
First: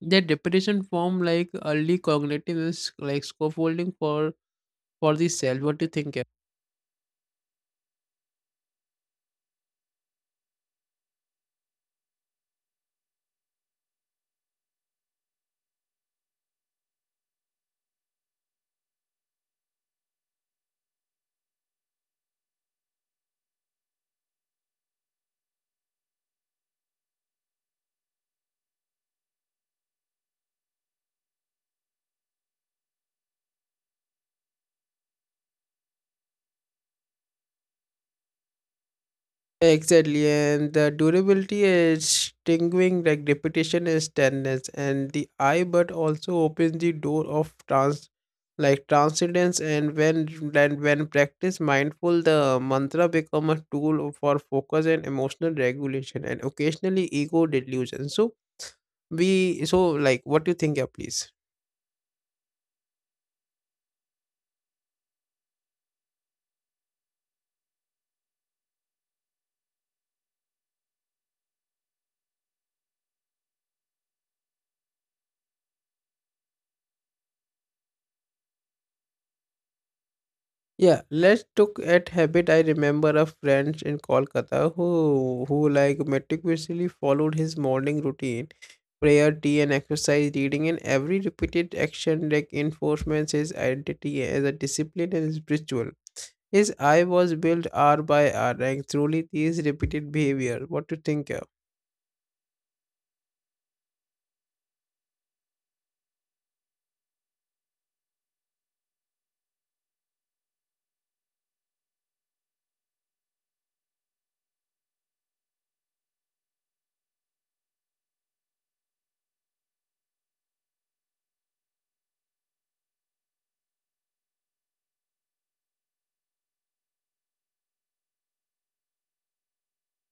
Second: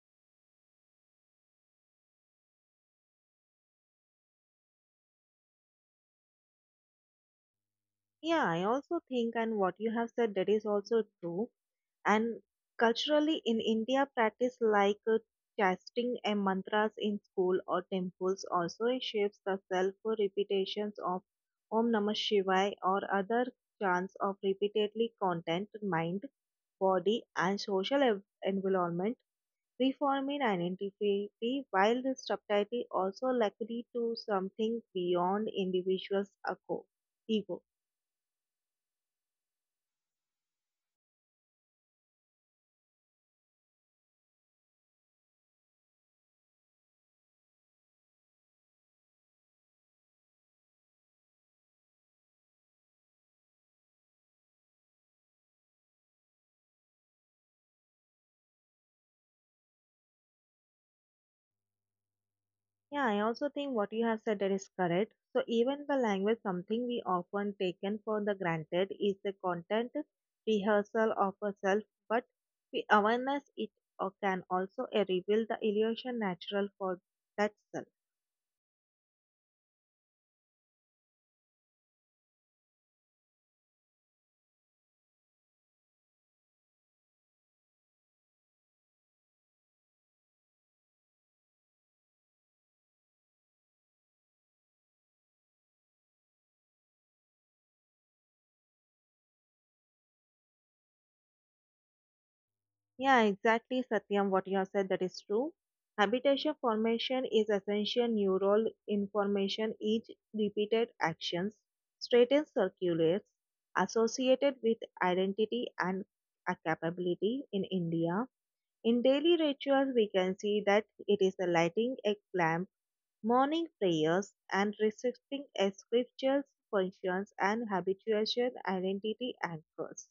Their repetition form like early cognitive is like scaffolding for the self. What do you think?
Yeah, I also think, and what you have said, that is also true. And culturally, in India, practice like chanting and mantras in school or temples also shapes the self repetitions of Om Namah Shivaya or other chants of repeatedly content mind, body, and social environment. Reforming identity while the subtitle also likely to something beyond individual's ego.
Exactly, and the durability is stinging like repetition is tenderness and the eye, but also opens the door of trans, like transcendence. And when practice mindful, the mantra become a tool for focus and emotional regulation, and occasionally ego delusion. So we so like what do you think, yeah, please?
Yeah, I also think what you have said that is correct. So even the language, something we often taken for the granted, is the content rehearsal of a self, but the awareness it can also reveal the illusion natural for that self.
Yeah, let's look at habit. I remember a friend in Kolkata who like meticulously followed his morning routine, prayer, tea, and exercise, reading, and every repeated action like enforcements his identity as a discipline and spiritual. His eye was built hour by hour, and truly these repeated behavior. What to think of?
Yeah, exactly, Satyam. What you have said that is true. Habitation formation is essential neural information. Each repeated actions straightens circulates associated with identity and a capability in India. In daily rituals, we can see that it is the lighting a lamp, morning prayers, and reciting a scriptures, functions, and habituation, identity anchors.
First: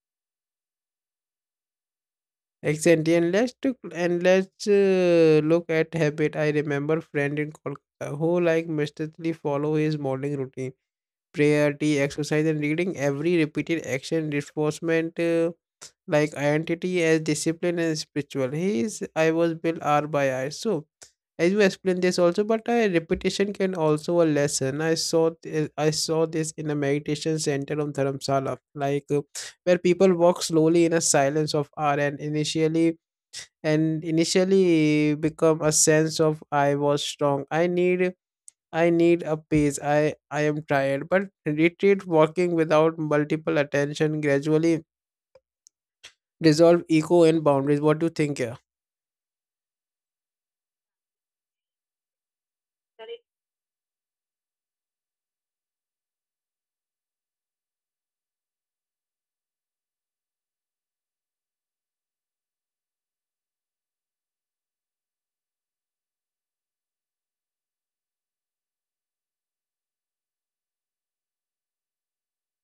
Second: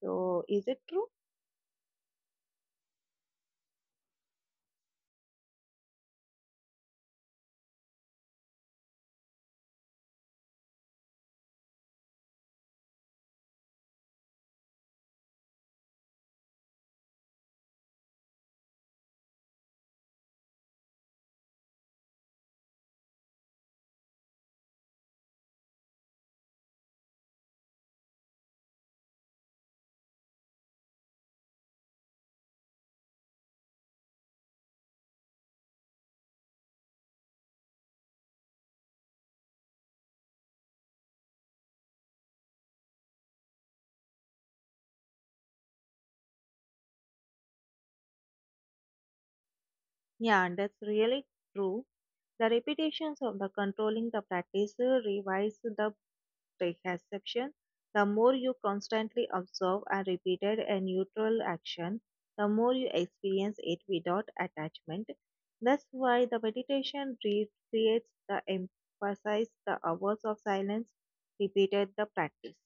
So, is it true?
Exactly, and let's look at habit. I remember friend in Kolkata who like mistakenly follow his morning routine, prayer, tea, exercise, and reading, every repeated action reinforcement like identity as discipline and spiritual. He I was built R by I. So as you explained this also, but repetition can also a lesson. I saw this in a meditation center on Dharamsala, where people walk slowly in a silence of R and initially become a sense of I was strong. I need a pace. I am tired. But retreat walking without multiple attention gradually dissolve ego and boundaries. What do you think here?
Yeah, and that's really true. The repetitions of the controlling the practice revise the perception. The more you constantly observe and repeated a neutral action, the more you experience it without attachment. That's why the meditation recreates the emphasize the hours of silence repeated the practice.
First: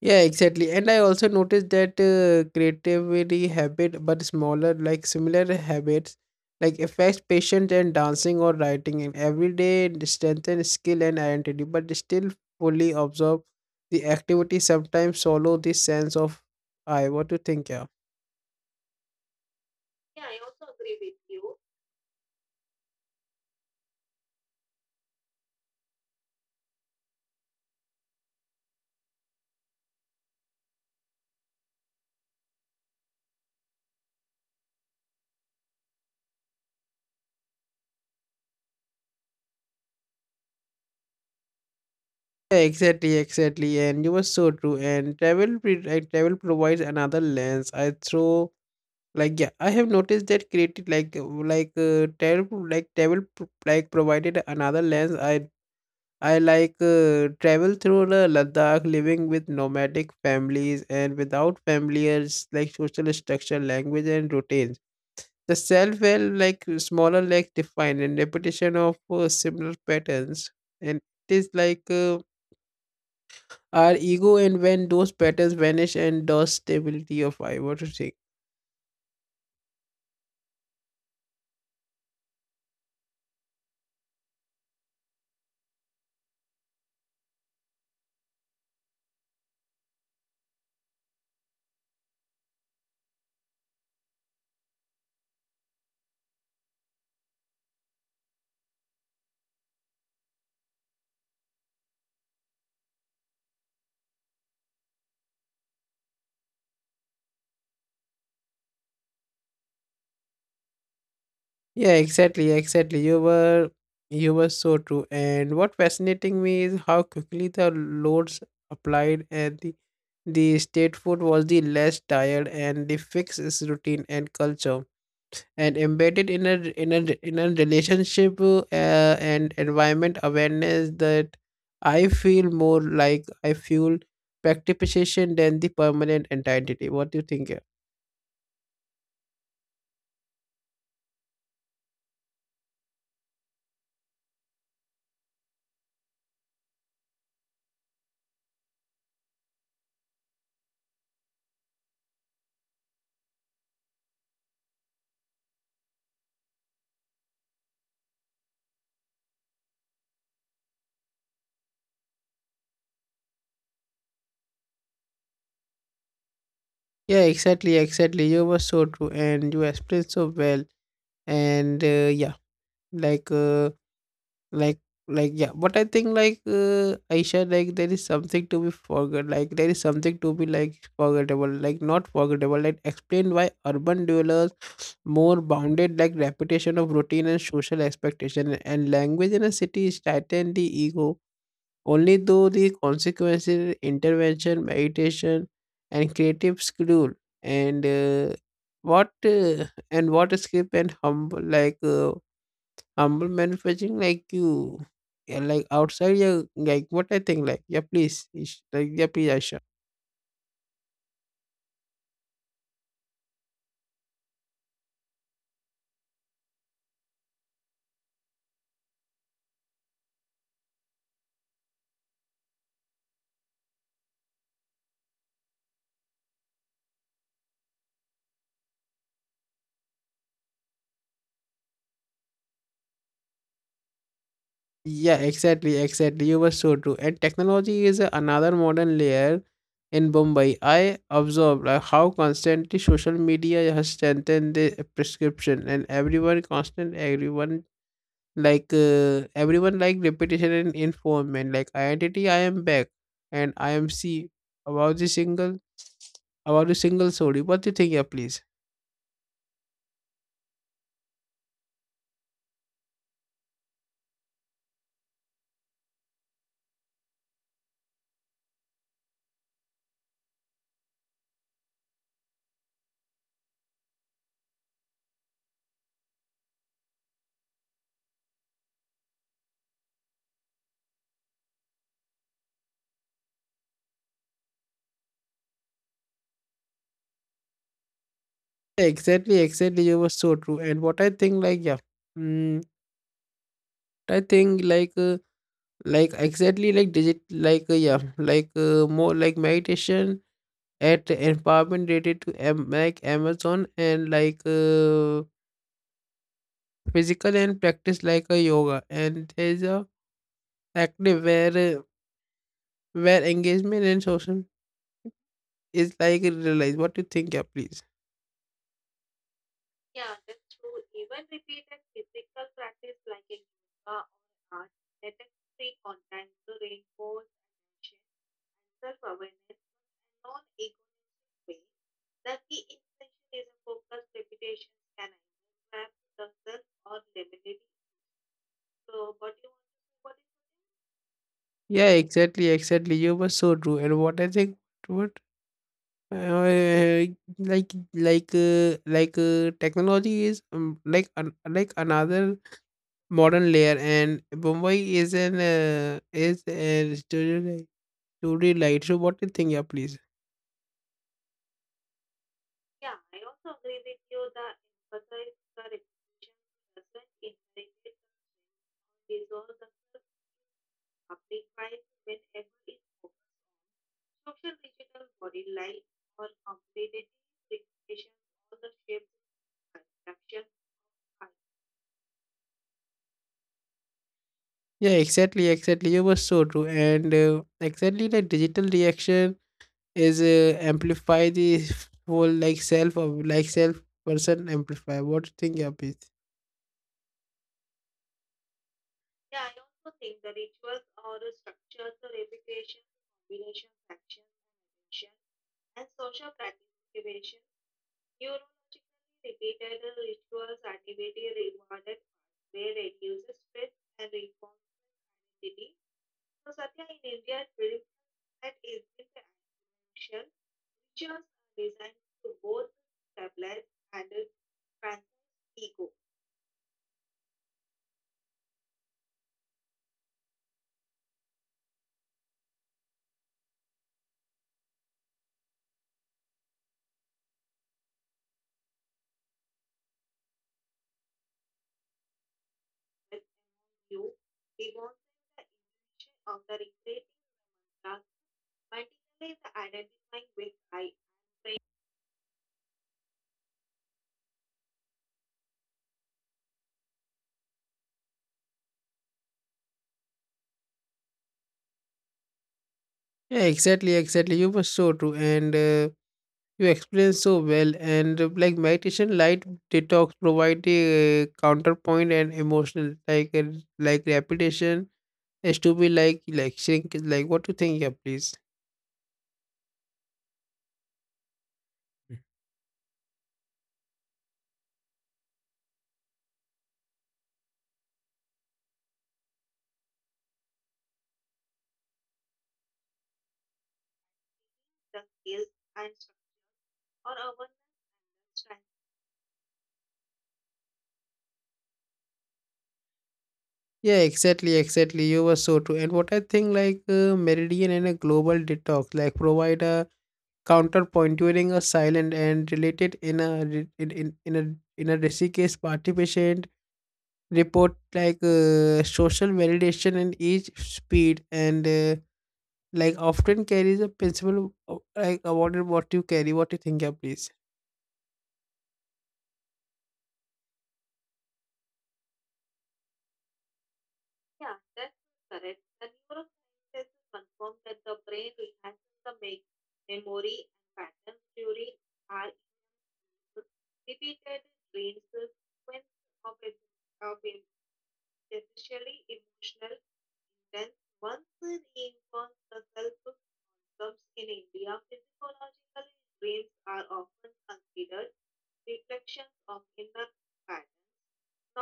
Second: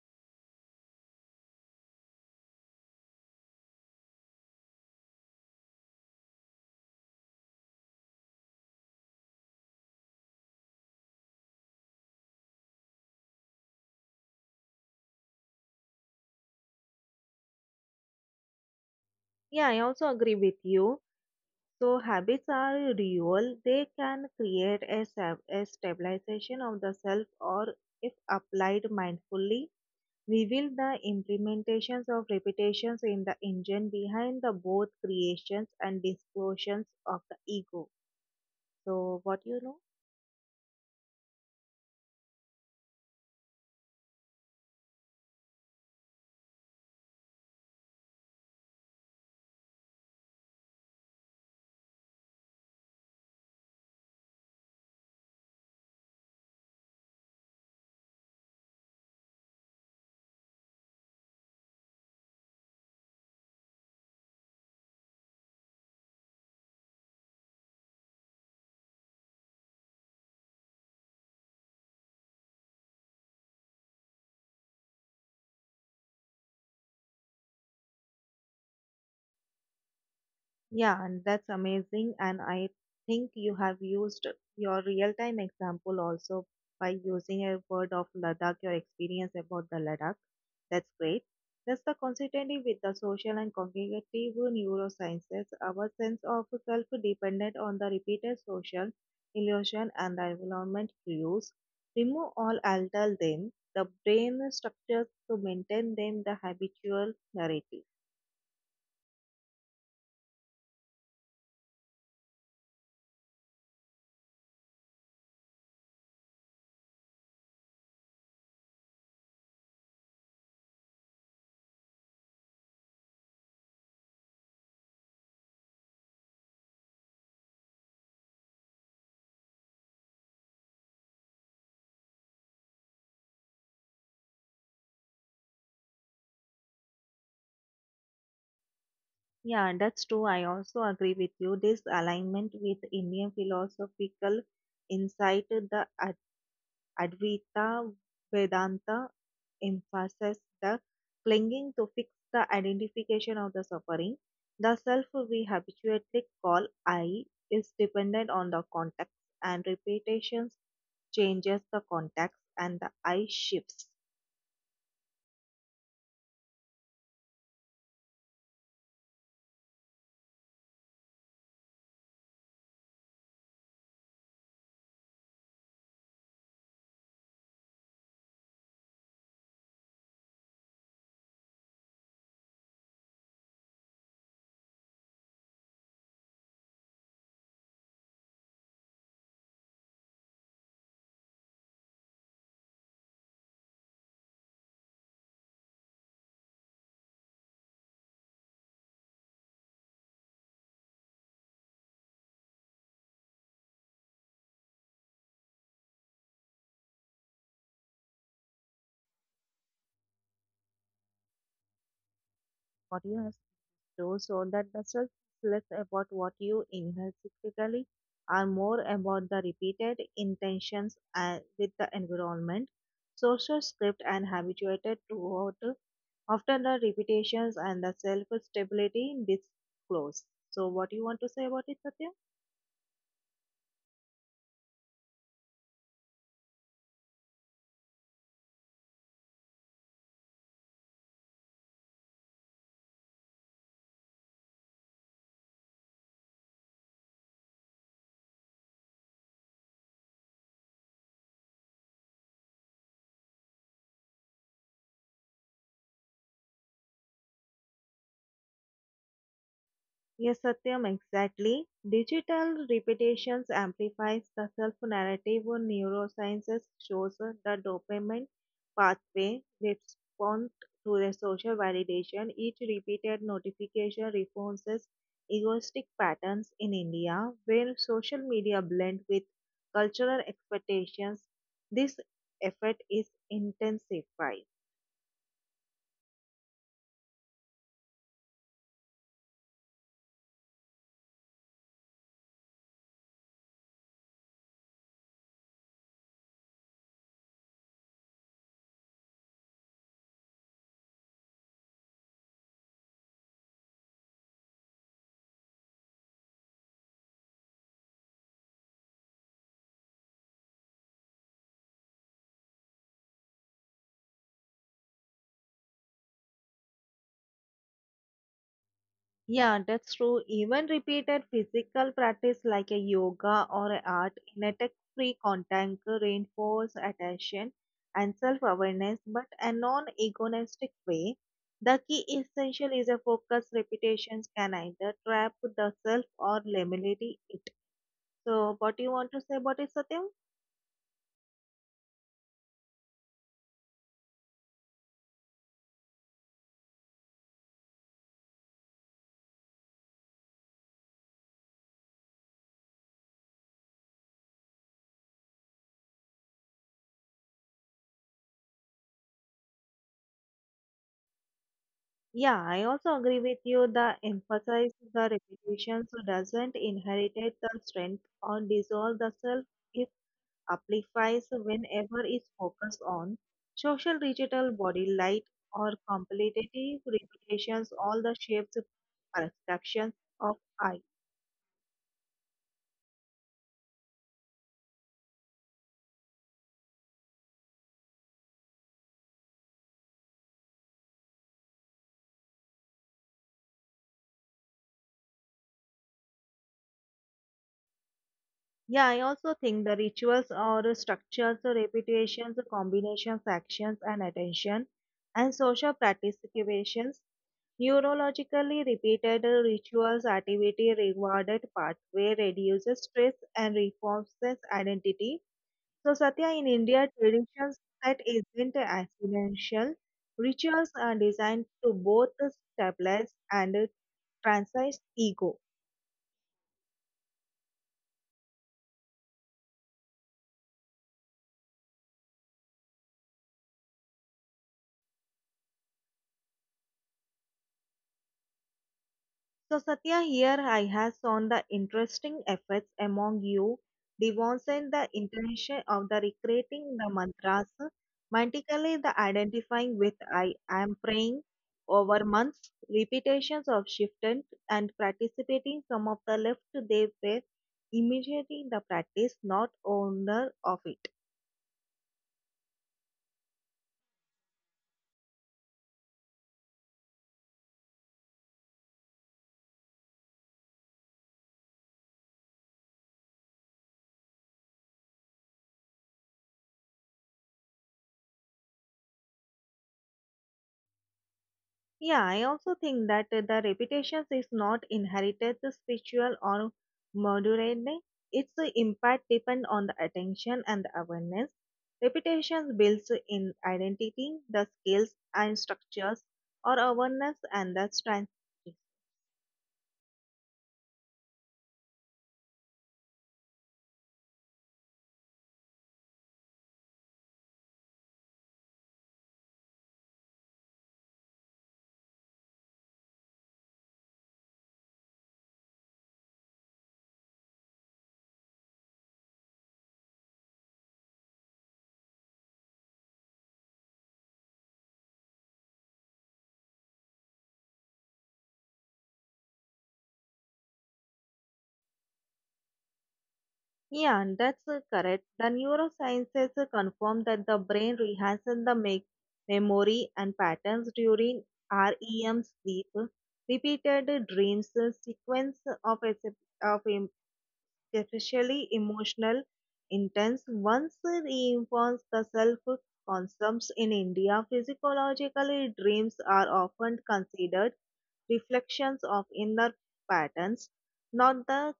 Yeah, exactly. And I also noticed that creativity habit, but smaller, like similar habits, like affects patience and dancing or writing and everyday strengthen skill and identity, but still fully absorb the activity. Sometimes solo the sense of I. What do you think here?
Yeah, I also agree with you. So habits are dual. They can create a, a stabilization of the self or if applied mindfully, reveal the implementations of repetitions in the engine behind the both creations and distortions of the ego. So what you know?
Exactly, exactly, and you were so true. And travel, pre- like, travel provides another lens. I throw like Yeah, I have noticed that creative like travel pro- like travel pro- like provided another lens. I like travel through the Ladakh, living with nomadic families and without familiars like social structure, language, and routines. The self well like smaller like defined and repetition of similar patterns, and it is our ego and when those patterns vanish and the stability of I. What to say?
Yeah, and that's amazing. And I think you have used your real time example also by using a word of Ladakh, your experience about the Ladakh. That's great. That's the consistency with the social and cognitive neurosciences. Our sense of self dependent on the repeated social illusion and the environment cues. Remove all, alter them. The brain structures to maintain them the habitual narrative.
Yeah, exactly, exactly. You were so true. And what fascinating me is how quickly the loads applied and the state food was the less tired and the fixed routine and culture and embedded in a in a in a relationship and environment awareness that I feel participation than the permanent identity. What do you think, yeah?
Yeah, that's true. I also agree with you. This alignment with Indian philosophical insight, the Advaita Vedanta emphasizes the clinging to fix the identification of the suffering. The self we habitually call I is dependent on the context, and repetitions changes the context, and the I shifts.
Yeah, exactly, exactly. You were so true, and you explained so well. And yeah, like uh, like like yeah. But I think Aisha, like there is something to be forgot. Like there is something to be like forgettable. Like not forgettable. Like explain why urban dwellers more bounded like repetition of routine and social expectation and language in a city tighten the ego only though the consequences intervention meditation and creative schedule and what and what skip and humble humble manufacturing like you yeah, like outside yeah like what I think like yeah please like yeah please Aisha.
What do you have? Too, so that the stress is less about what you inhale specifically and more about the repeated intentions with the environment. Social script and habituated to what after the repetitions and the self stability disclose. So, what do you want to say about it, Satya?
Yeah, exactly, exactly. You were so true. And technology is another modern layer in Mumbai. I observed like, how constantly social media has strengthened the prescription, and everyone constant, everyone everyone like repetition and information. Like identity, I am back, and I am see about the single about the single story. What do you think, yeah, please?
Yes, Satyam, exactly. Digital repetitions amplifies the self-narrative. Neurosciences shows the dopamine pathway responds to the social validation. Each repeated notification reinforces egoistic patterns in India, where social media blend with cultural expectations. This effect is intensified.
Yeah, exactly, exactly. You were so true. And what I think, like, yeah, mm, I think like. Like exactly like digit yeah more like meditation at empowerment related to am like amazon and physical and practice like a yoga and there's a active where engagement and social is like realized. What do you think, yeah, please?
Yeah, that's true. Even repeated physical practice like a yoga or a art in a tech-free contact reinforce attention and self-awareness, but a non-agonistic way. The key essential is a focus. Repetitions can either trap the self or limit it. So, what do you want to say about it, Satyam?
Yeah, exactly, exactly, you were so true, and what I think, what uh, like technology is like an, like another modern layer and Mumbai is an is a studio light. So what do you think? Yeah, please.
Yeah, I also agree with you. The emphasize the repetitions doesn't inherit the strength or dissolve the self amplifies whenever is focused on social digital body light or competitive reputations all the shapes perceptions of I.
Yeah, exactly, exactly. You were so true, and exactly the digital reaction is amplify the whole like self of like self person amplify. What do you think? Yeah, please.
Yeah, I also think the rituals or structures, reputations, combinations, actions and attention and social participations. Neurologically repeated rituals activity rewarded pathway reduces stress and reforms identity. So, Satya, in India, traditions that isn't accidental, rituals are designed to both stabilize and transcend ego. So, Satya, here I have on the interesting efforts among you devoting the intention of the recreating the mantras, mentally the identifying with I am praying over months, repetitions of shifted and participating some of the left they were immediately the practice, not owner of it.
Yeah, exactly, exactly. You were so true, and you explained so well. And like meditation, light detox provide the counterpoint and emotional like repetition. Yes, to be like shrink is like what you think, yeah, please.
Yeah,
Mm.
I also think that the reputations is not inherited to spiritual or moderate. Its impact depends on the attention and the awareness. Reputations builds in identity, the skills and structures, or awareness and the strength.
Yeah, exactly, exactly. You were so true. And what I think, Meridian and a global detox, like provide a counterpoint during a silent and related in a in a in a risky case participant report social validation in each speed and like often carries a principle of, like about what you carry, what you think, yeah, please.
Yeah, and that's correct. The neurosciences confirm that the brain rehearses the memory and patterns during REM sleep. Repeated dreams, sequence of, ac- of em- especially emotional intense once reinforce the self concepts in India. Physiologically, dreams are often considered reflections of inner patterns, not the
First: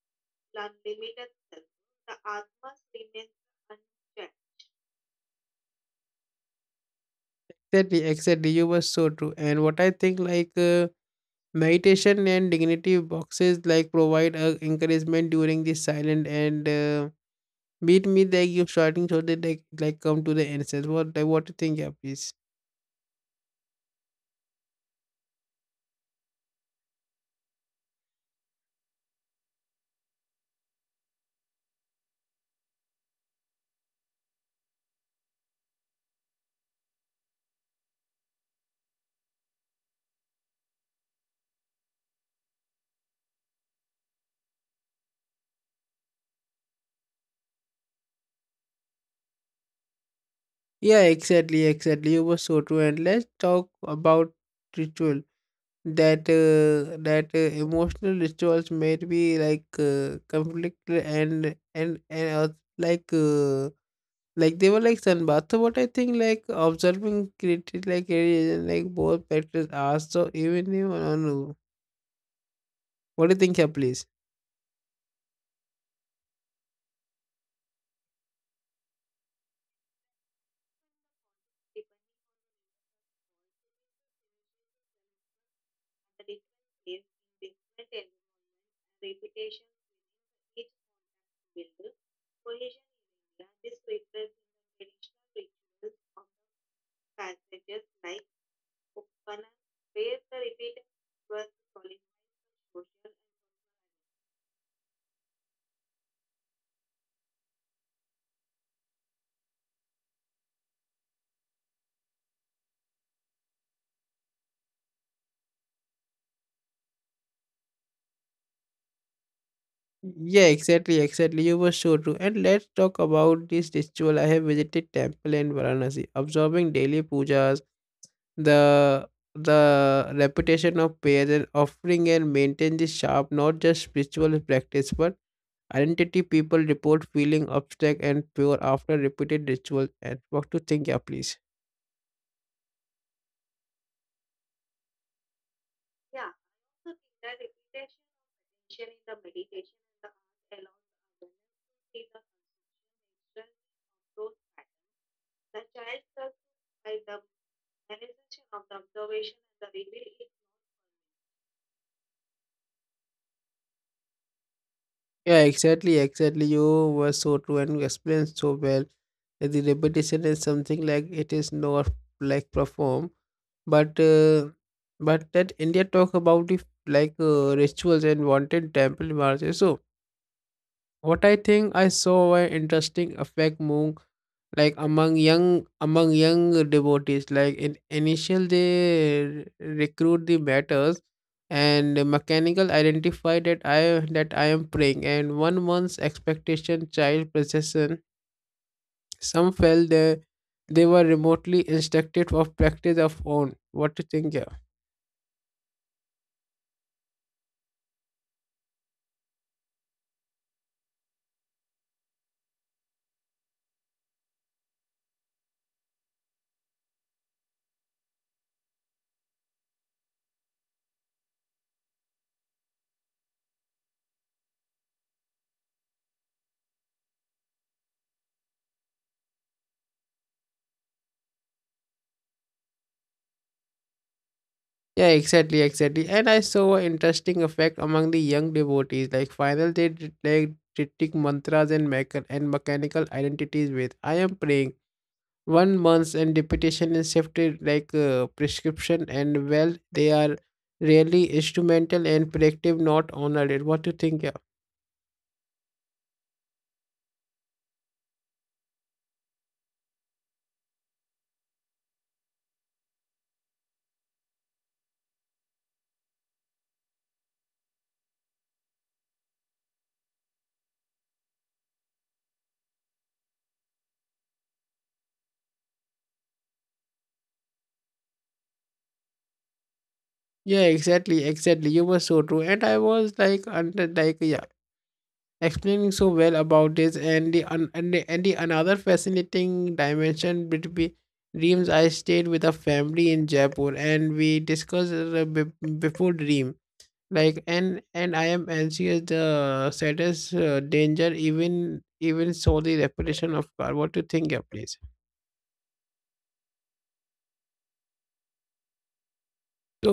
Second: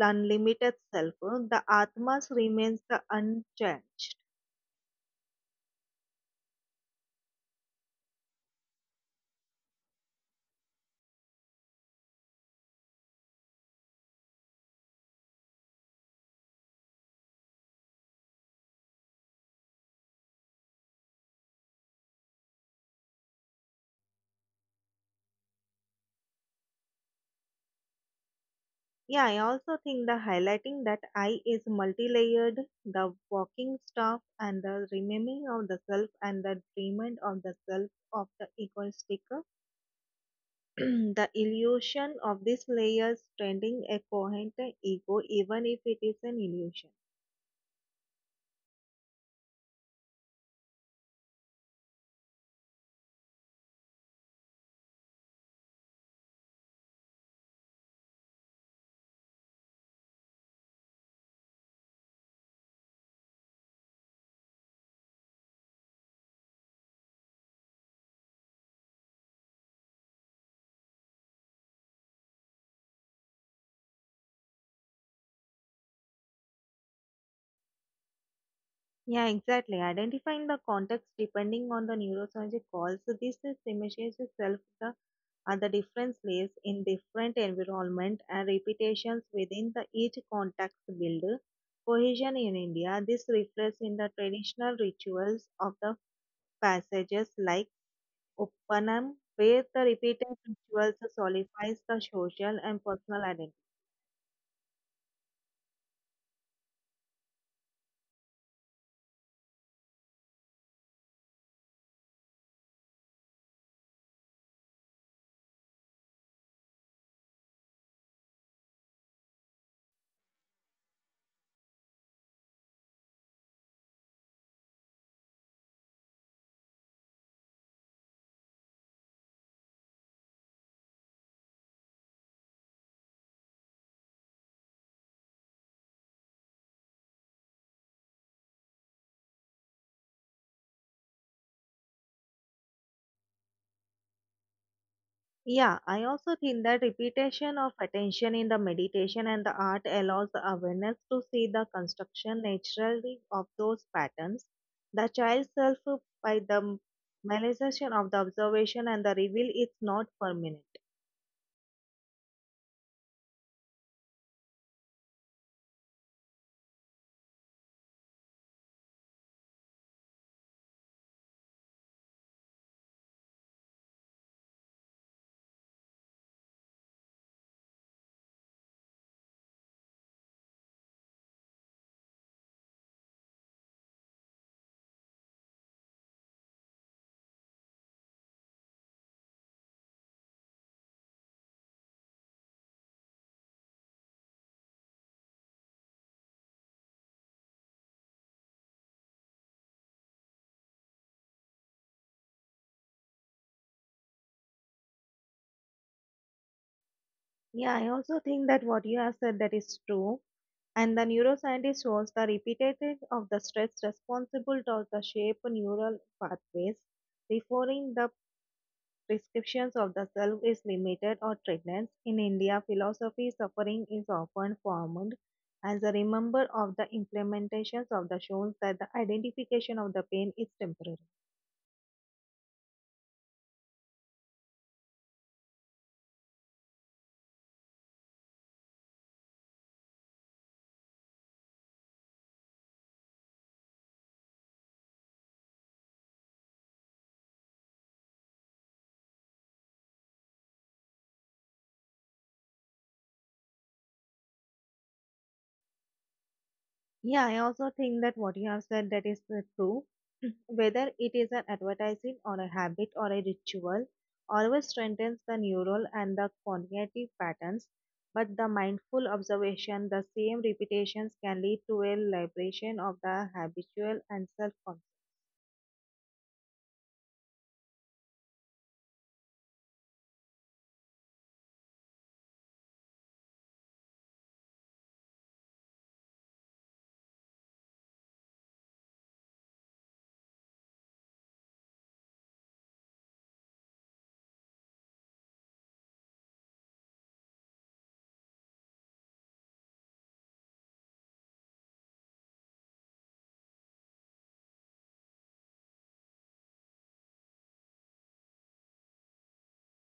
unlimited self, the Atmas remains the unchanged.
Exactly, exactly. You were so true. And what I think, like. Meditation and dignity boxes like provide encouragement during the silent and beat me that you starting so that they like come to the answers. What like, what do you think, yeah, please?
Yeah, I also think the highlighting that I is multi-layered, the walking staff and the remaining of the self and the dreaming of the self of the equal sticker. The illusion of these layers trending a coherent ego even if it is an illusion.
Yeah, exactly, exactly. You were so true. And let's talk about ritual. That emotional rituals may be conflict and like. Like they were like sunbath. So what I think like observing created like areas and like both factors are so even if on what do you think here please?
Yeah, exactly. Identifying the context depending on the neurosurgery calls. So this is images itself the are the different layers in different environment and repetitions within the each context build cohesion in India. This reflects in the traditional rituals of the passages like Uppanam, where the repeated rituals solidifies the social and personal identity.
Yeah, exactly, exactly. You were so true. And let's talk about this ritual. I have visited temple in Varanasi, observing daily pujas, the the reputation of prayers and offering and maintain this sharp, not just spiritual practice, but identity people report feeling abstract and pure after repeated rituals. And what to think, yeah, please?
Yeah, I also think that repetition of attention in the meditation and the art allows the awareness to see the construction naturally of those patterns. The child self by the realization of the observation and the reveal is not permanent.
Yeah, exactly, exactly. You were so true and you explained so well. The repetition is something like it is not like perform, but uh, but that India talk about if rituals and wanted temple marches. So what I think I saw an interesting effect among like among young devotees. Like in initial they recruit the matters and the mechanical identify that I am praying and 1 month's expectation child possession some felt they were remotely instructed of practice of own. What do you think? Yeah?
Yeah, I also think that what you have said that is true. And the neuroscientist shows the repetitive of the stress responsible to the shape neural pathways, referring the descriptions of the self is limited or treatments. In India, philosophy suffering is often formed as a remember of the implementations of the shows that the identification of the pain is temporary.
Yeah, exactly, exactly. And I saw an interesting effect among the young devotees. Like final they did like chanting mantras and and mechanical identities with I am praying. 1 month and repetition is shifted prescription and well they are really instrumental and predictive, not honored. What do you think? Yeah.
Yeah, I also think that what you have said that is true. Whether it is an advertising or a habit or a ritual, always strengthens the neural and the cognitive patterns. But the mindful observation, the same repetitions can lead to a liberation of the habitual and self conscious.
Yeah, exactly, exactly. You were so true. And I was like under like yeah, explaining so well about this and the and the another fascinating dimension between dreams. I stayed with a family in Jaipur and we discussed before dream like and I am anxious the saddest danger even so the reputation of car. What do you think, yeah, please? So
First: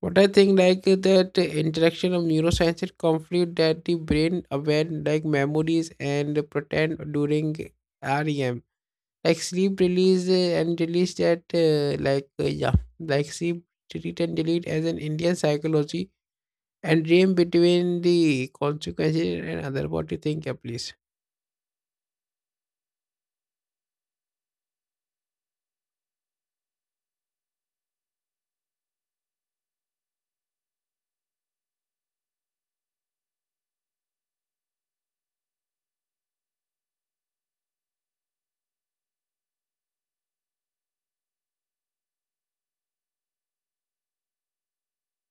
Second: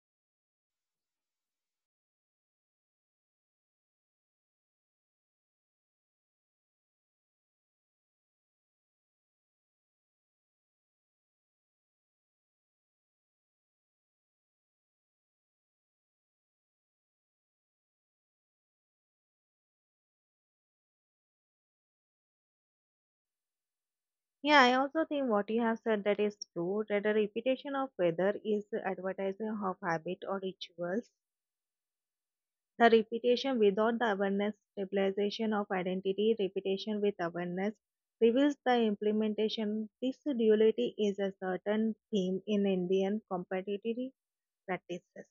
what I think that the interaction of neuroscience and conflict that the brain aware like memories and pretend during REM like sleep release and release that yeah like sleep treat and delete as an Indian psychology and dream between the consequences and other. What do you think, yeah, please?
Yeah, I also think what you have said that is true. That the repetition of whether is advertising of habit or rituals, the repetition without the awareness stabilization of identity, repetition with awareness reveals the implementation. This duality is a certain theme in Indian competitive practices.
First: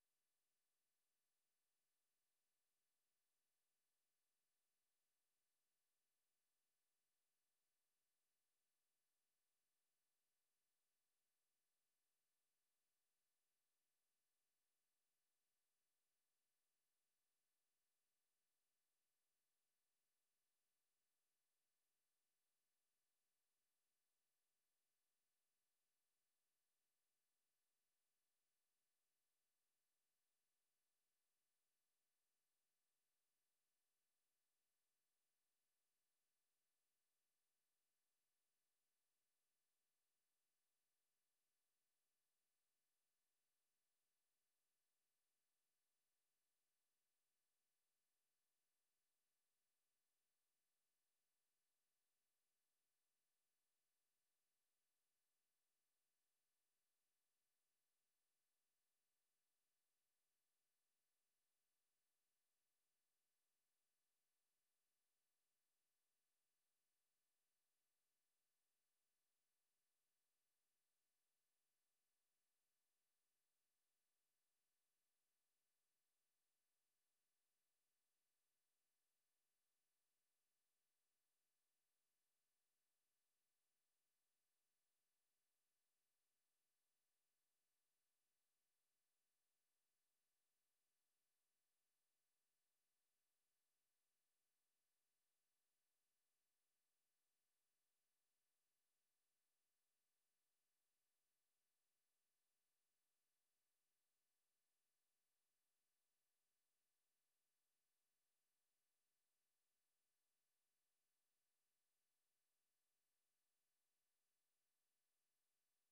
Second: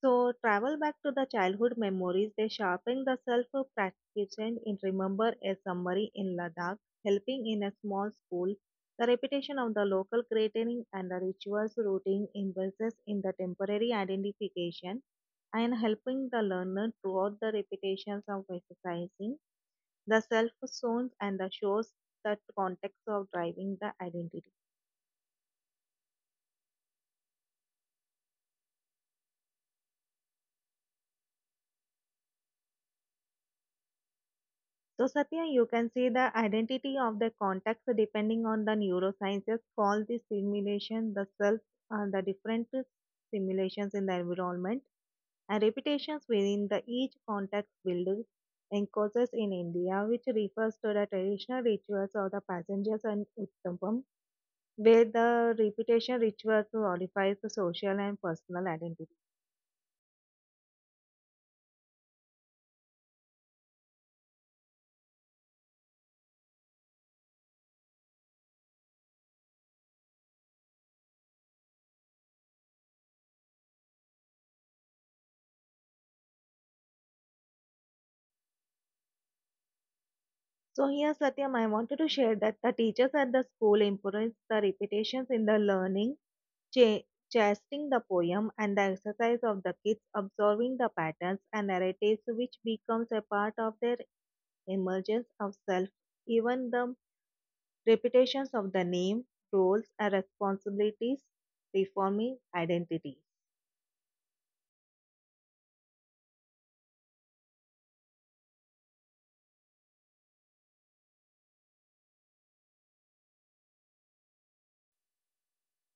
So travel back to the childhood memories. They sharpen the self-practicing in remember a summary in Ladakh, helping in a small school, the repetition of the local greeting and the rituals routine investors in the temporary identification and helping the learner throughout the repetitions of exercising, the self zones and the shows that context of driving the identity. So, Satya, you can see the identity of the context depending on the neurosciences called the simulation, the self, and the different simulations in the environment and repetitions within the each context build encounters in India, which refers to the traditional rituals of the passengers and Uttampam, where the repetition rituals modifies the social and personal identity. So here, Satyam, I wanted to share that the teachers at the school emphasize the repetitions in the learning Ch- chasing the poem and the exercise of the kids observing the patterns and narratives which becomes a part of their emergence of self even the repetitions of the name roles and responsibilities reforming identity.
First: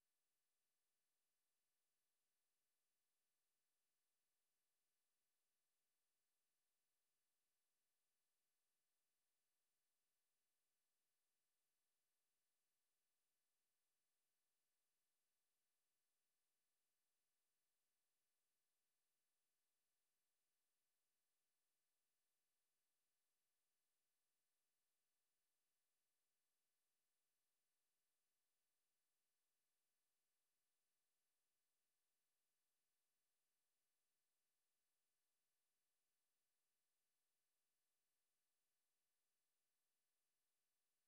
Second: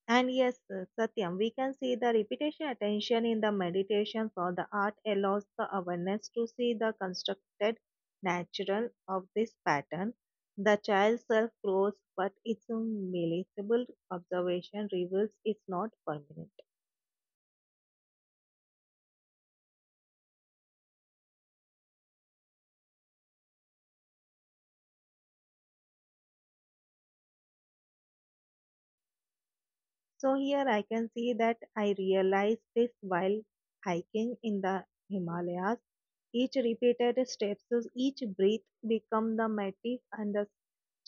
And yes, Satyam, we can see the repetition attention in the meditations or the art allows the awareness to see the constructed natural of this pattern. The child self grows, but its militable observation reveals it's not permanent. So here I can see that I realized this while hiking in the Himalayas. Each repeated steps, each breath become the motif and the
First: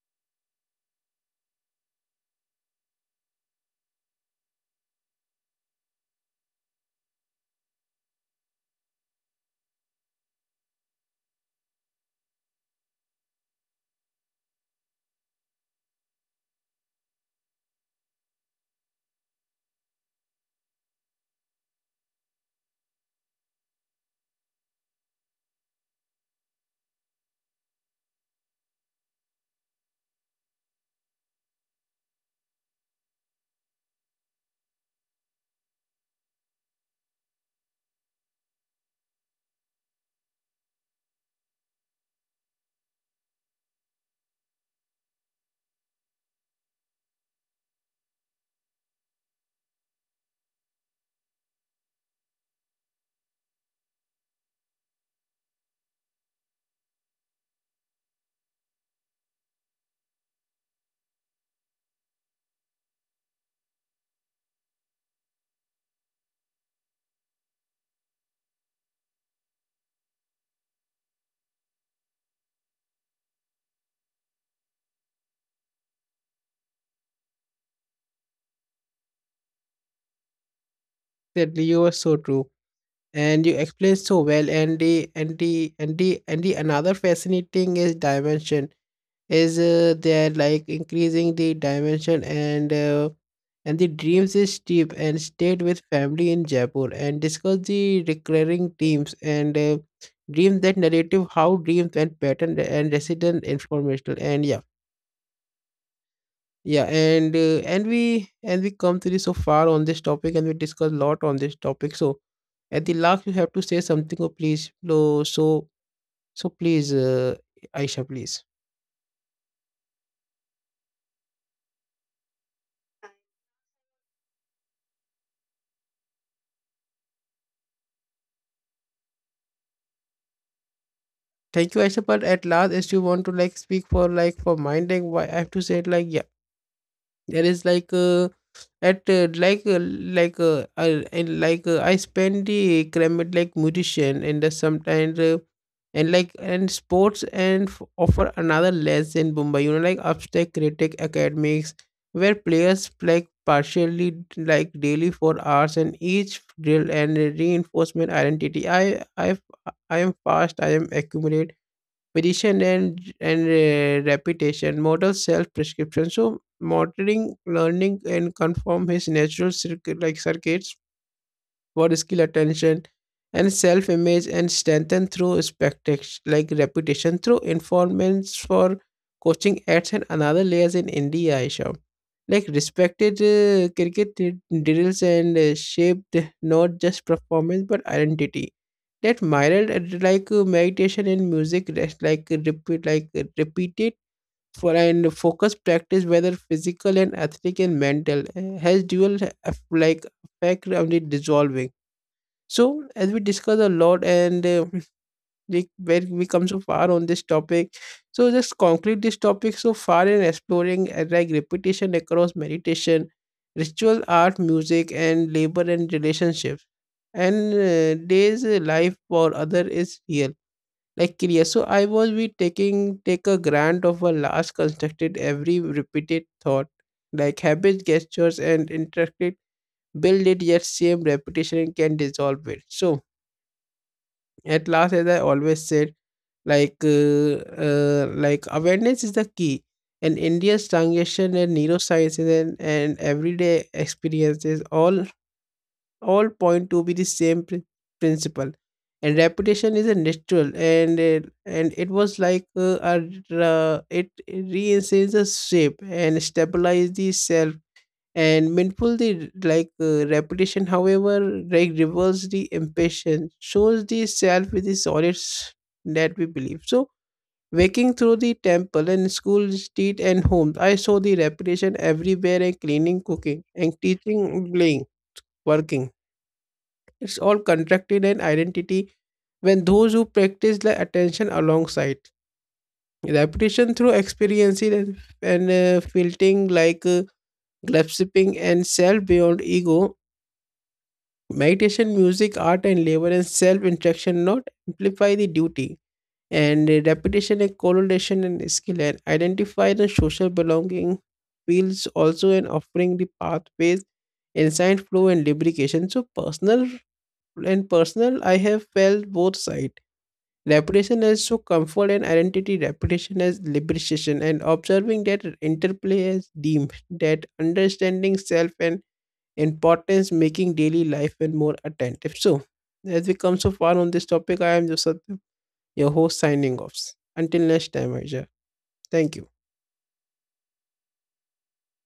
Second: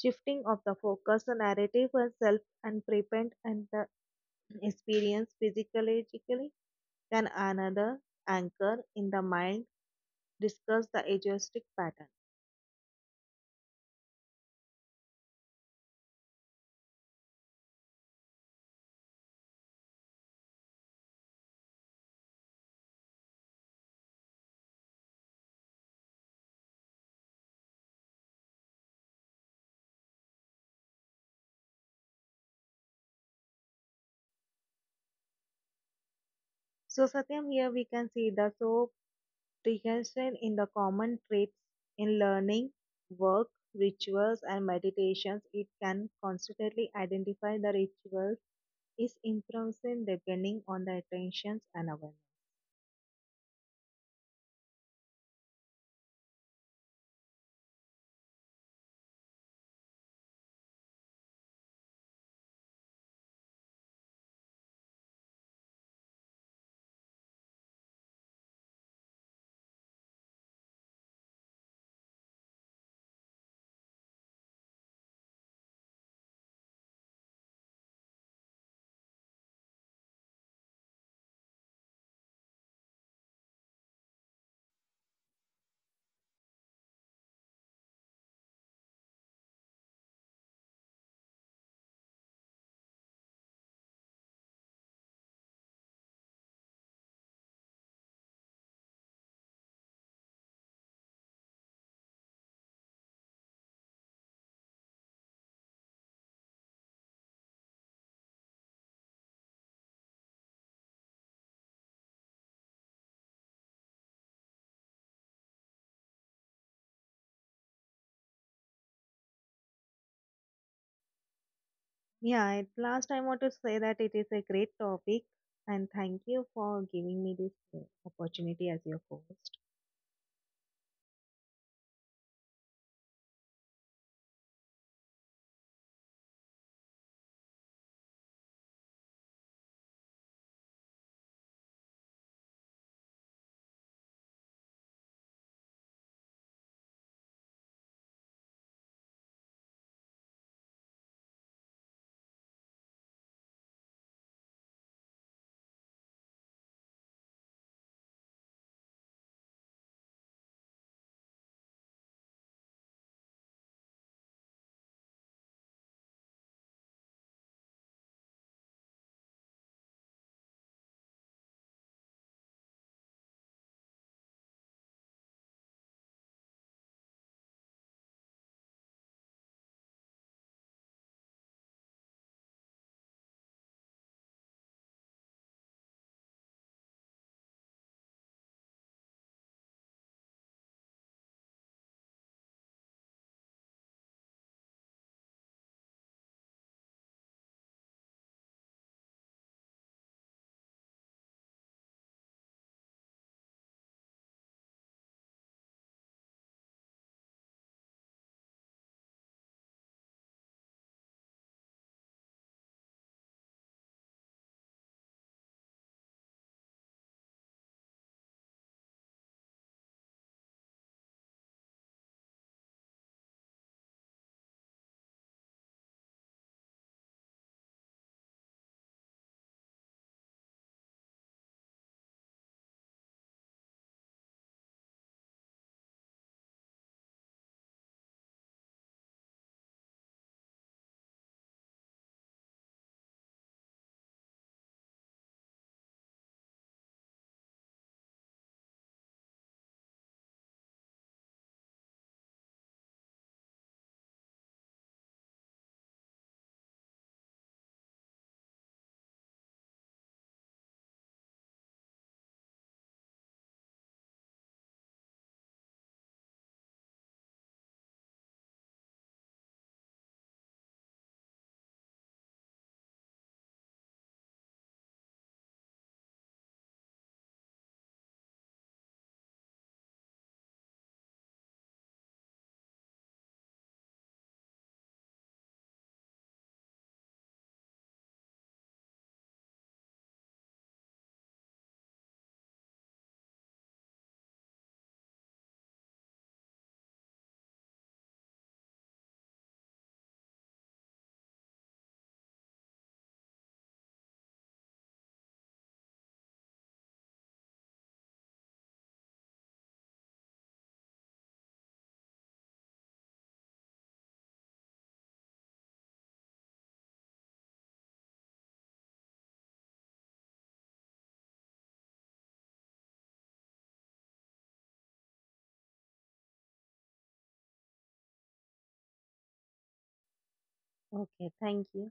shifting of the focus, the narrative and self and prevent and the experience physiologically can another anchor in the mind discuss the agoristic pattern. So Satyam here we can see the so rehearsal in the common traits in learning, work, rituals, and meditations, it can constantly identify the rituals is improvising depending on the attentions and awareness.
That you were so true and you explained so well and the and the another fascinating is dimension is there like increasing the dimension and the dreams is deep and stayed with family in Jaipur and discuss the recurring themes and dreams that narrative how dreams and pattern and resident informational and yeah yeah and and we come to this so far on this topic and we discuss a lot on this topic. So at the last you have to say something oh please so please Aisha please.
Yeah, at last I want to say that it is a great topic and thank you for giving me this opportunity as your host.
Thank you, Aisha. But at last, as you want to like speak for like for minding, why I have to say it like yeah, there is at I, and I spend the climate like musician and the sometimes and like and sports and offer another less in Mumbai. You know, like abstract critic academics where players like partially like daily for hours and each drill and reinforcement identity. I am fast. I am accumulate vision and and repetition model self prescription. So monitoring learning and conform his natural circuit like circuits for skill attention and self image and strengthen through like reputation through informants for coaching ads and another layers in India, Aisha. Like respected cricket drills and shaped not just performance but identity that myriad meditation and music rest repeated for and focus practice whether physical and athletic and mental has dual like effect on the dissolving. So as we discuss a lot and like where we come so far on this topic, so just conclude this topic so far in exploring like repetition across meditation ritual art music and labor and relationships and days life for other is real like clear. So I was be taking take a grant of a last constructed every repeated thought like habits gestures and interacted build it yet same repetition can dissolve it. So at last, as I always said, like uh, like awareness is the key. And India's transition and neurosciences and everyday experiences all point to be the same principle. And reputation is a natural, and it was a, it reinforces the shape and stabilize the self and mindful the repetition however like reverse the impatience shows the self with the solids that we believe. So waking through the temple and school street and homes I saw the repetition everywhere and cleaning cooking and teaching playing working it's all contracted and identity when those who practice the attention alongside repetition through experiencing and filtering grasping and self beyond ego. Meditation, music, art, and labor and self interaction not amplify the duty and repetition and correlation and skill and identify the social belonging feels also and offering the pathways insight flow and lubrication so personal and personal I have felt both side repetition as so comfort and identity repetition as liberation and observing that interplay as deemed that understanding self and importance making daily life and more attentive. So, as we come so far on this topic, I am Joseph, your host, signing off. Until next time, Aisha. Thank you.
Okay, thank you.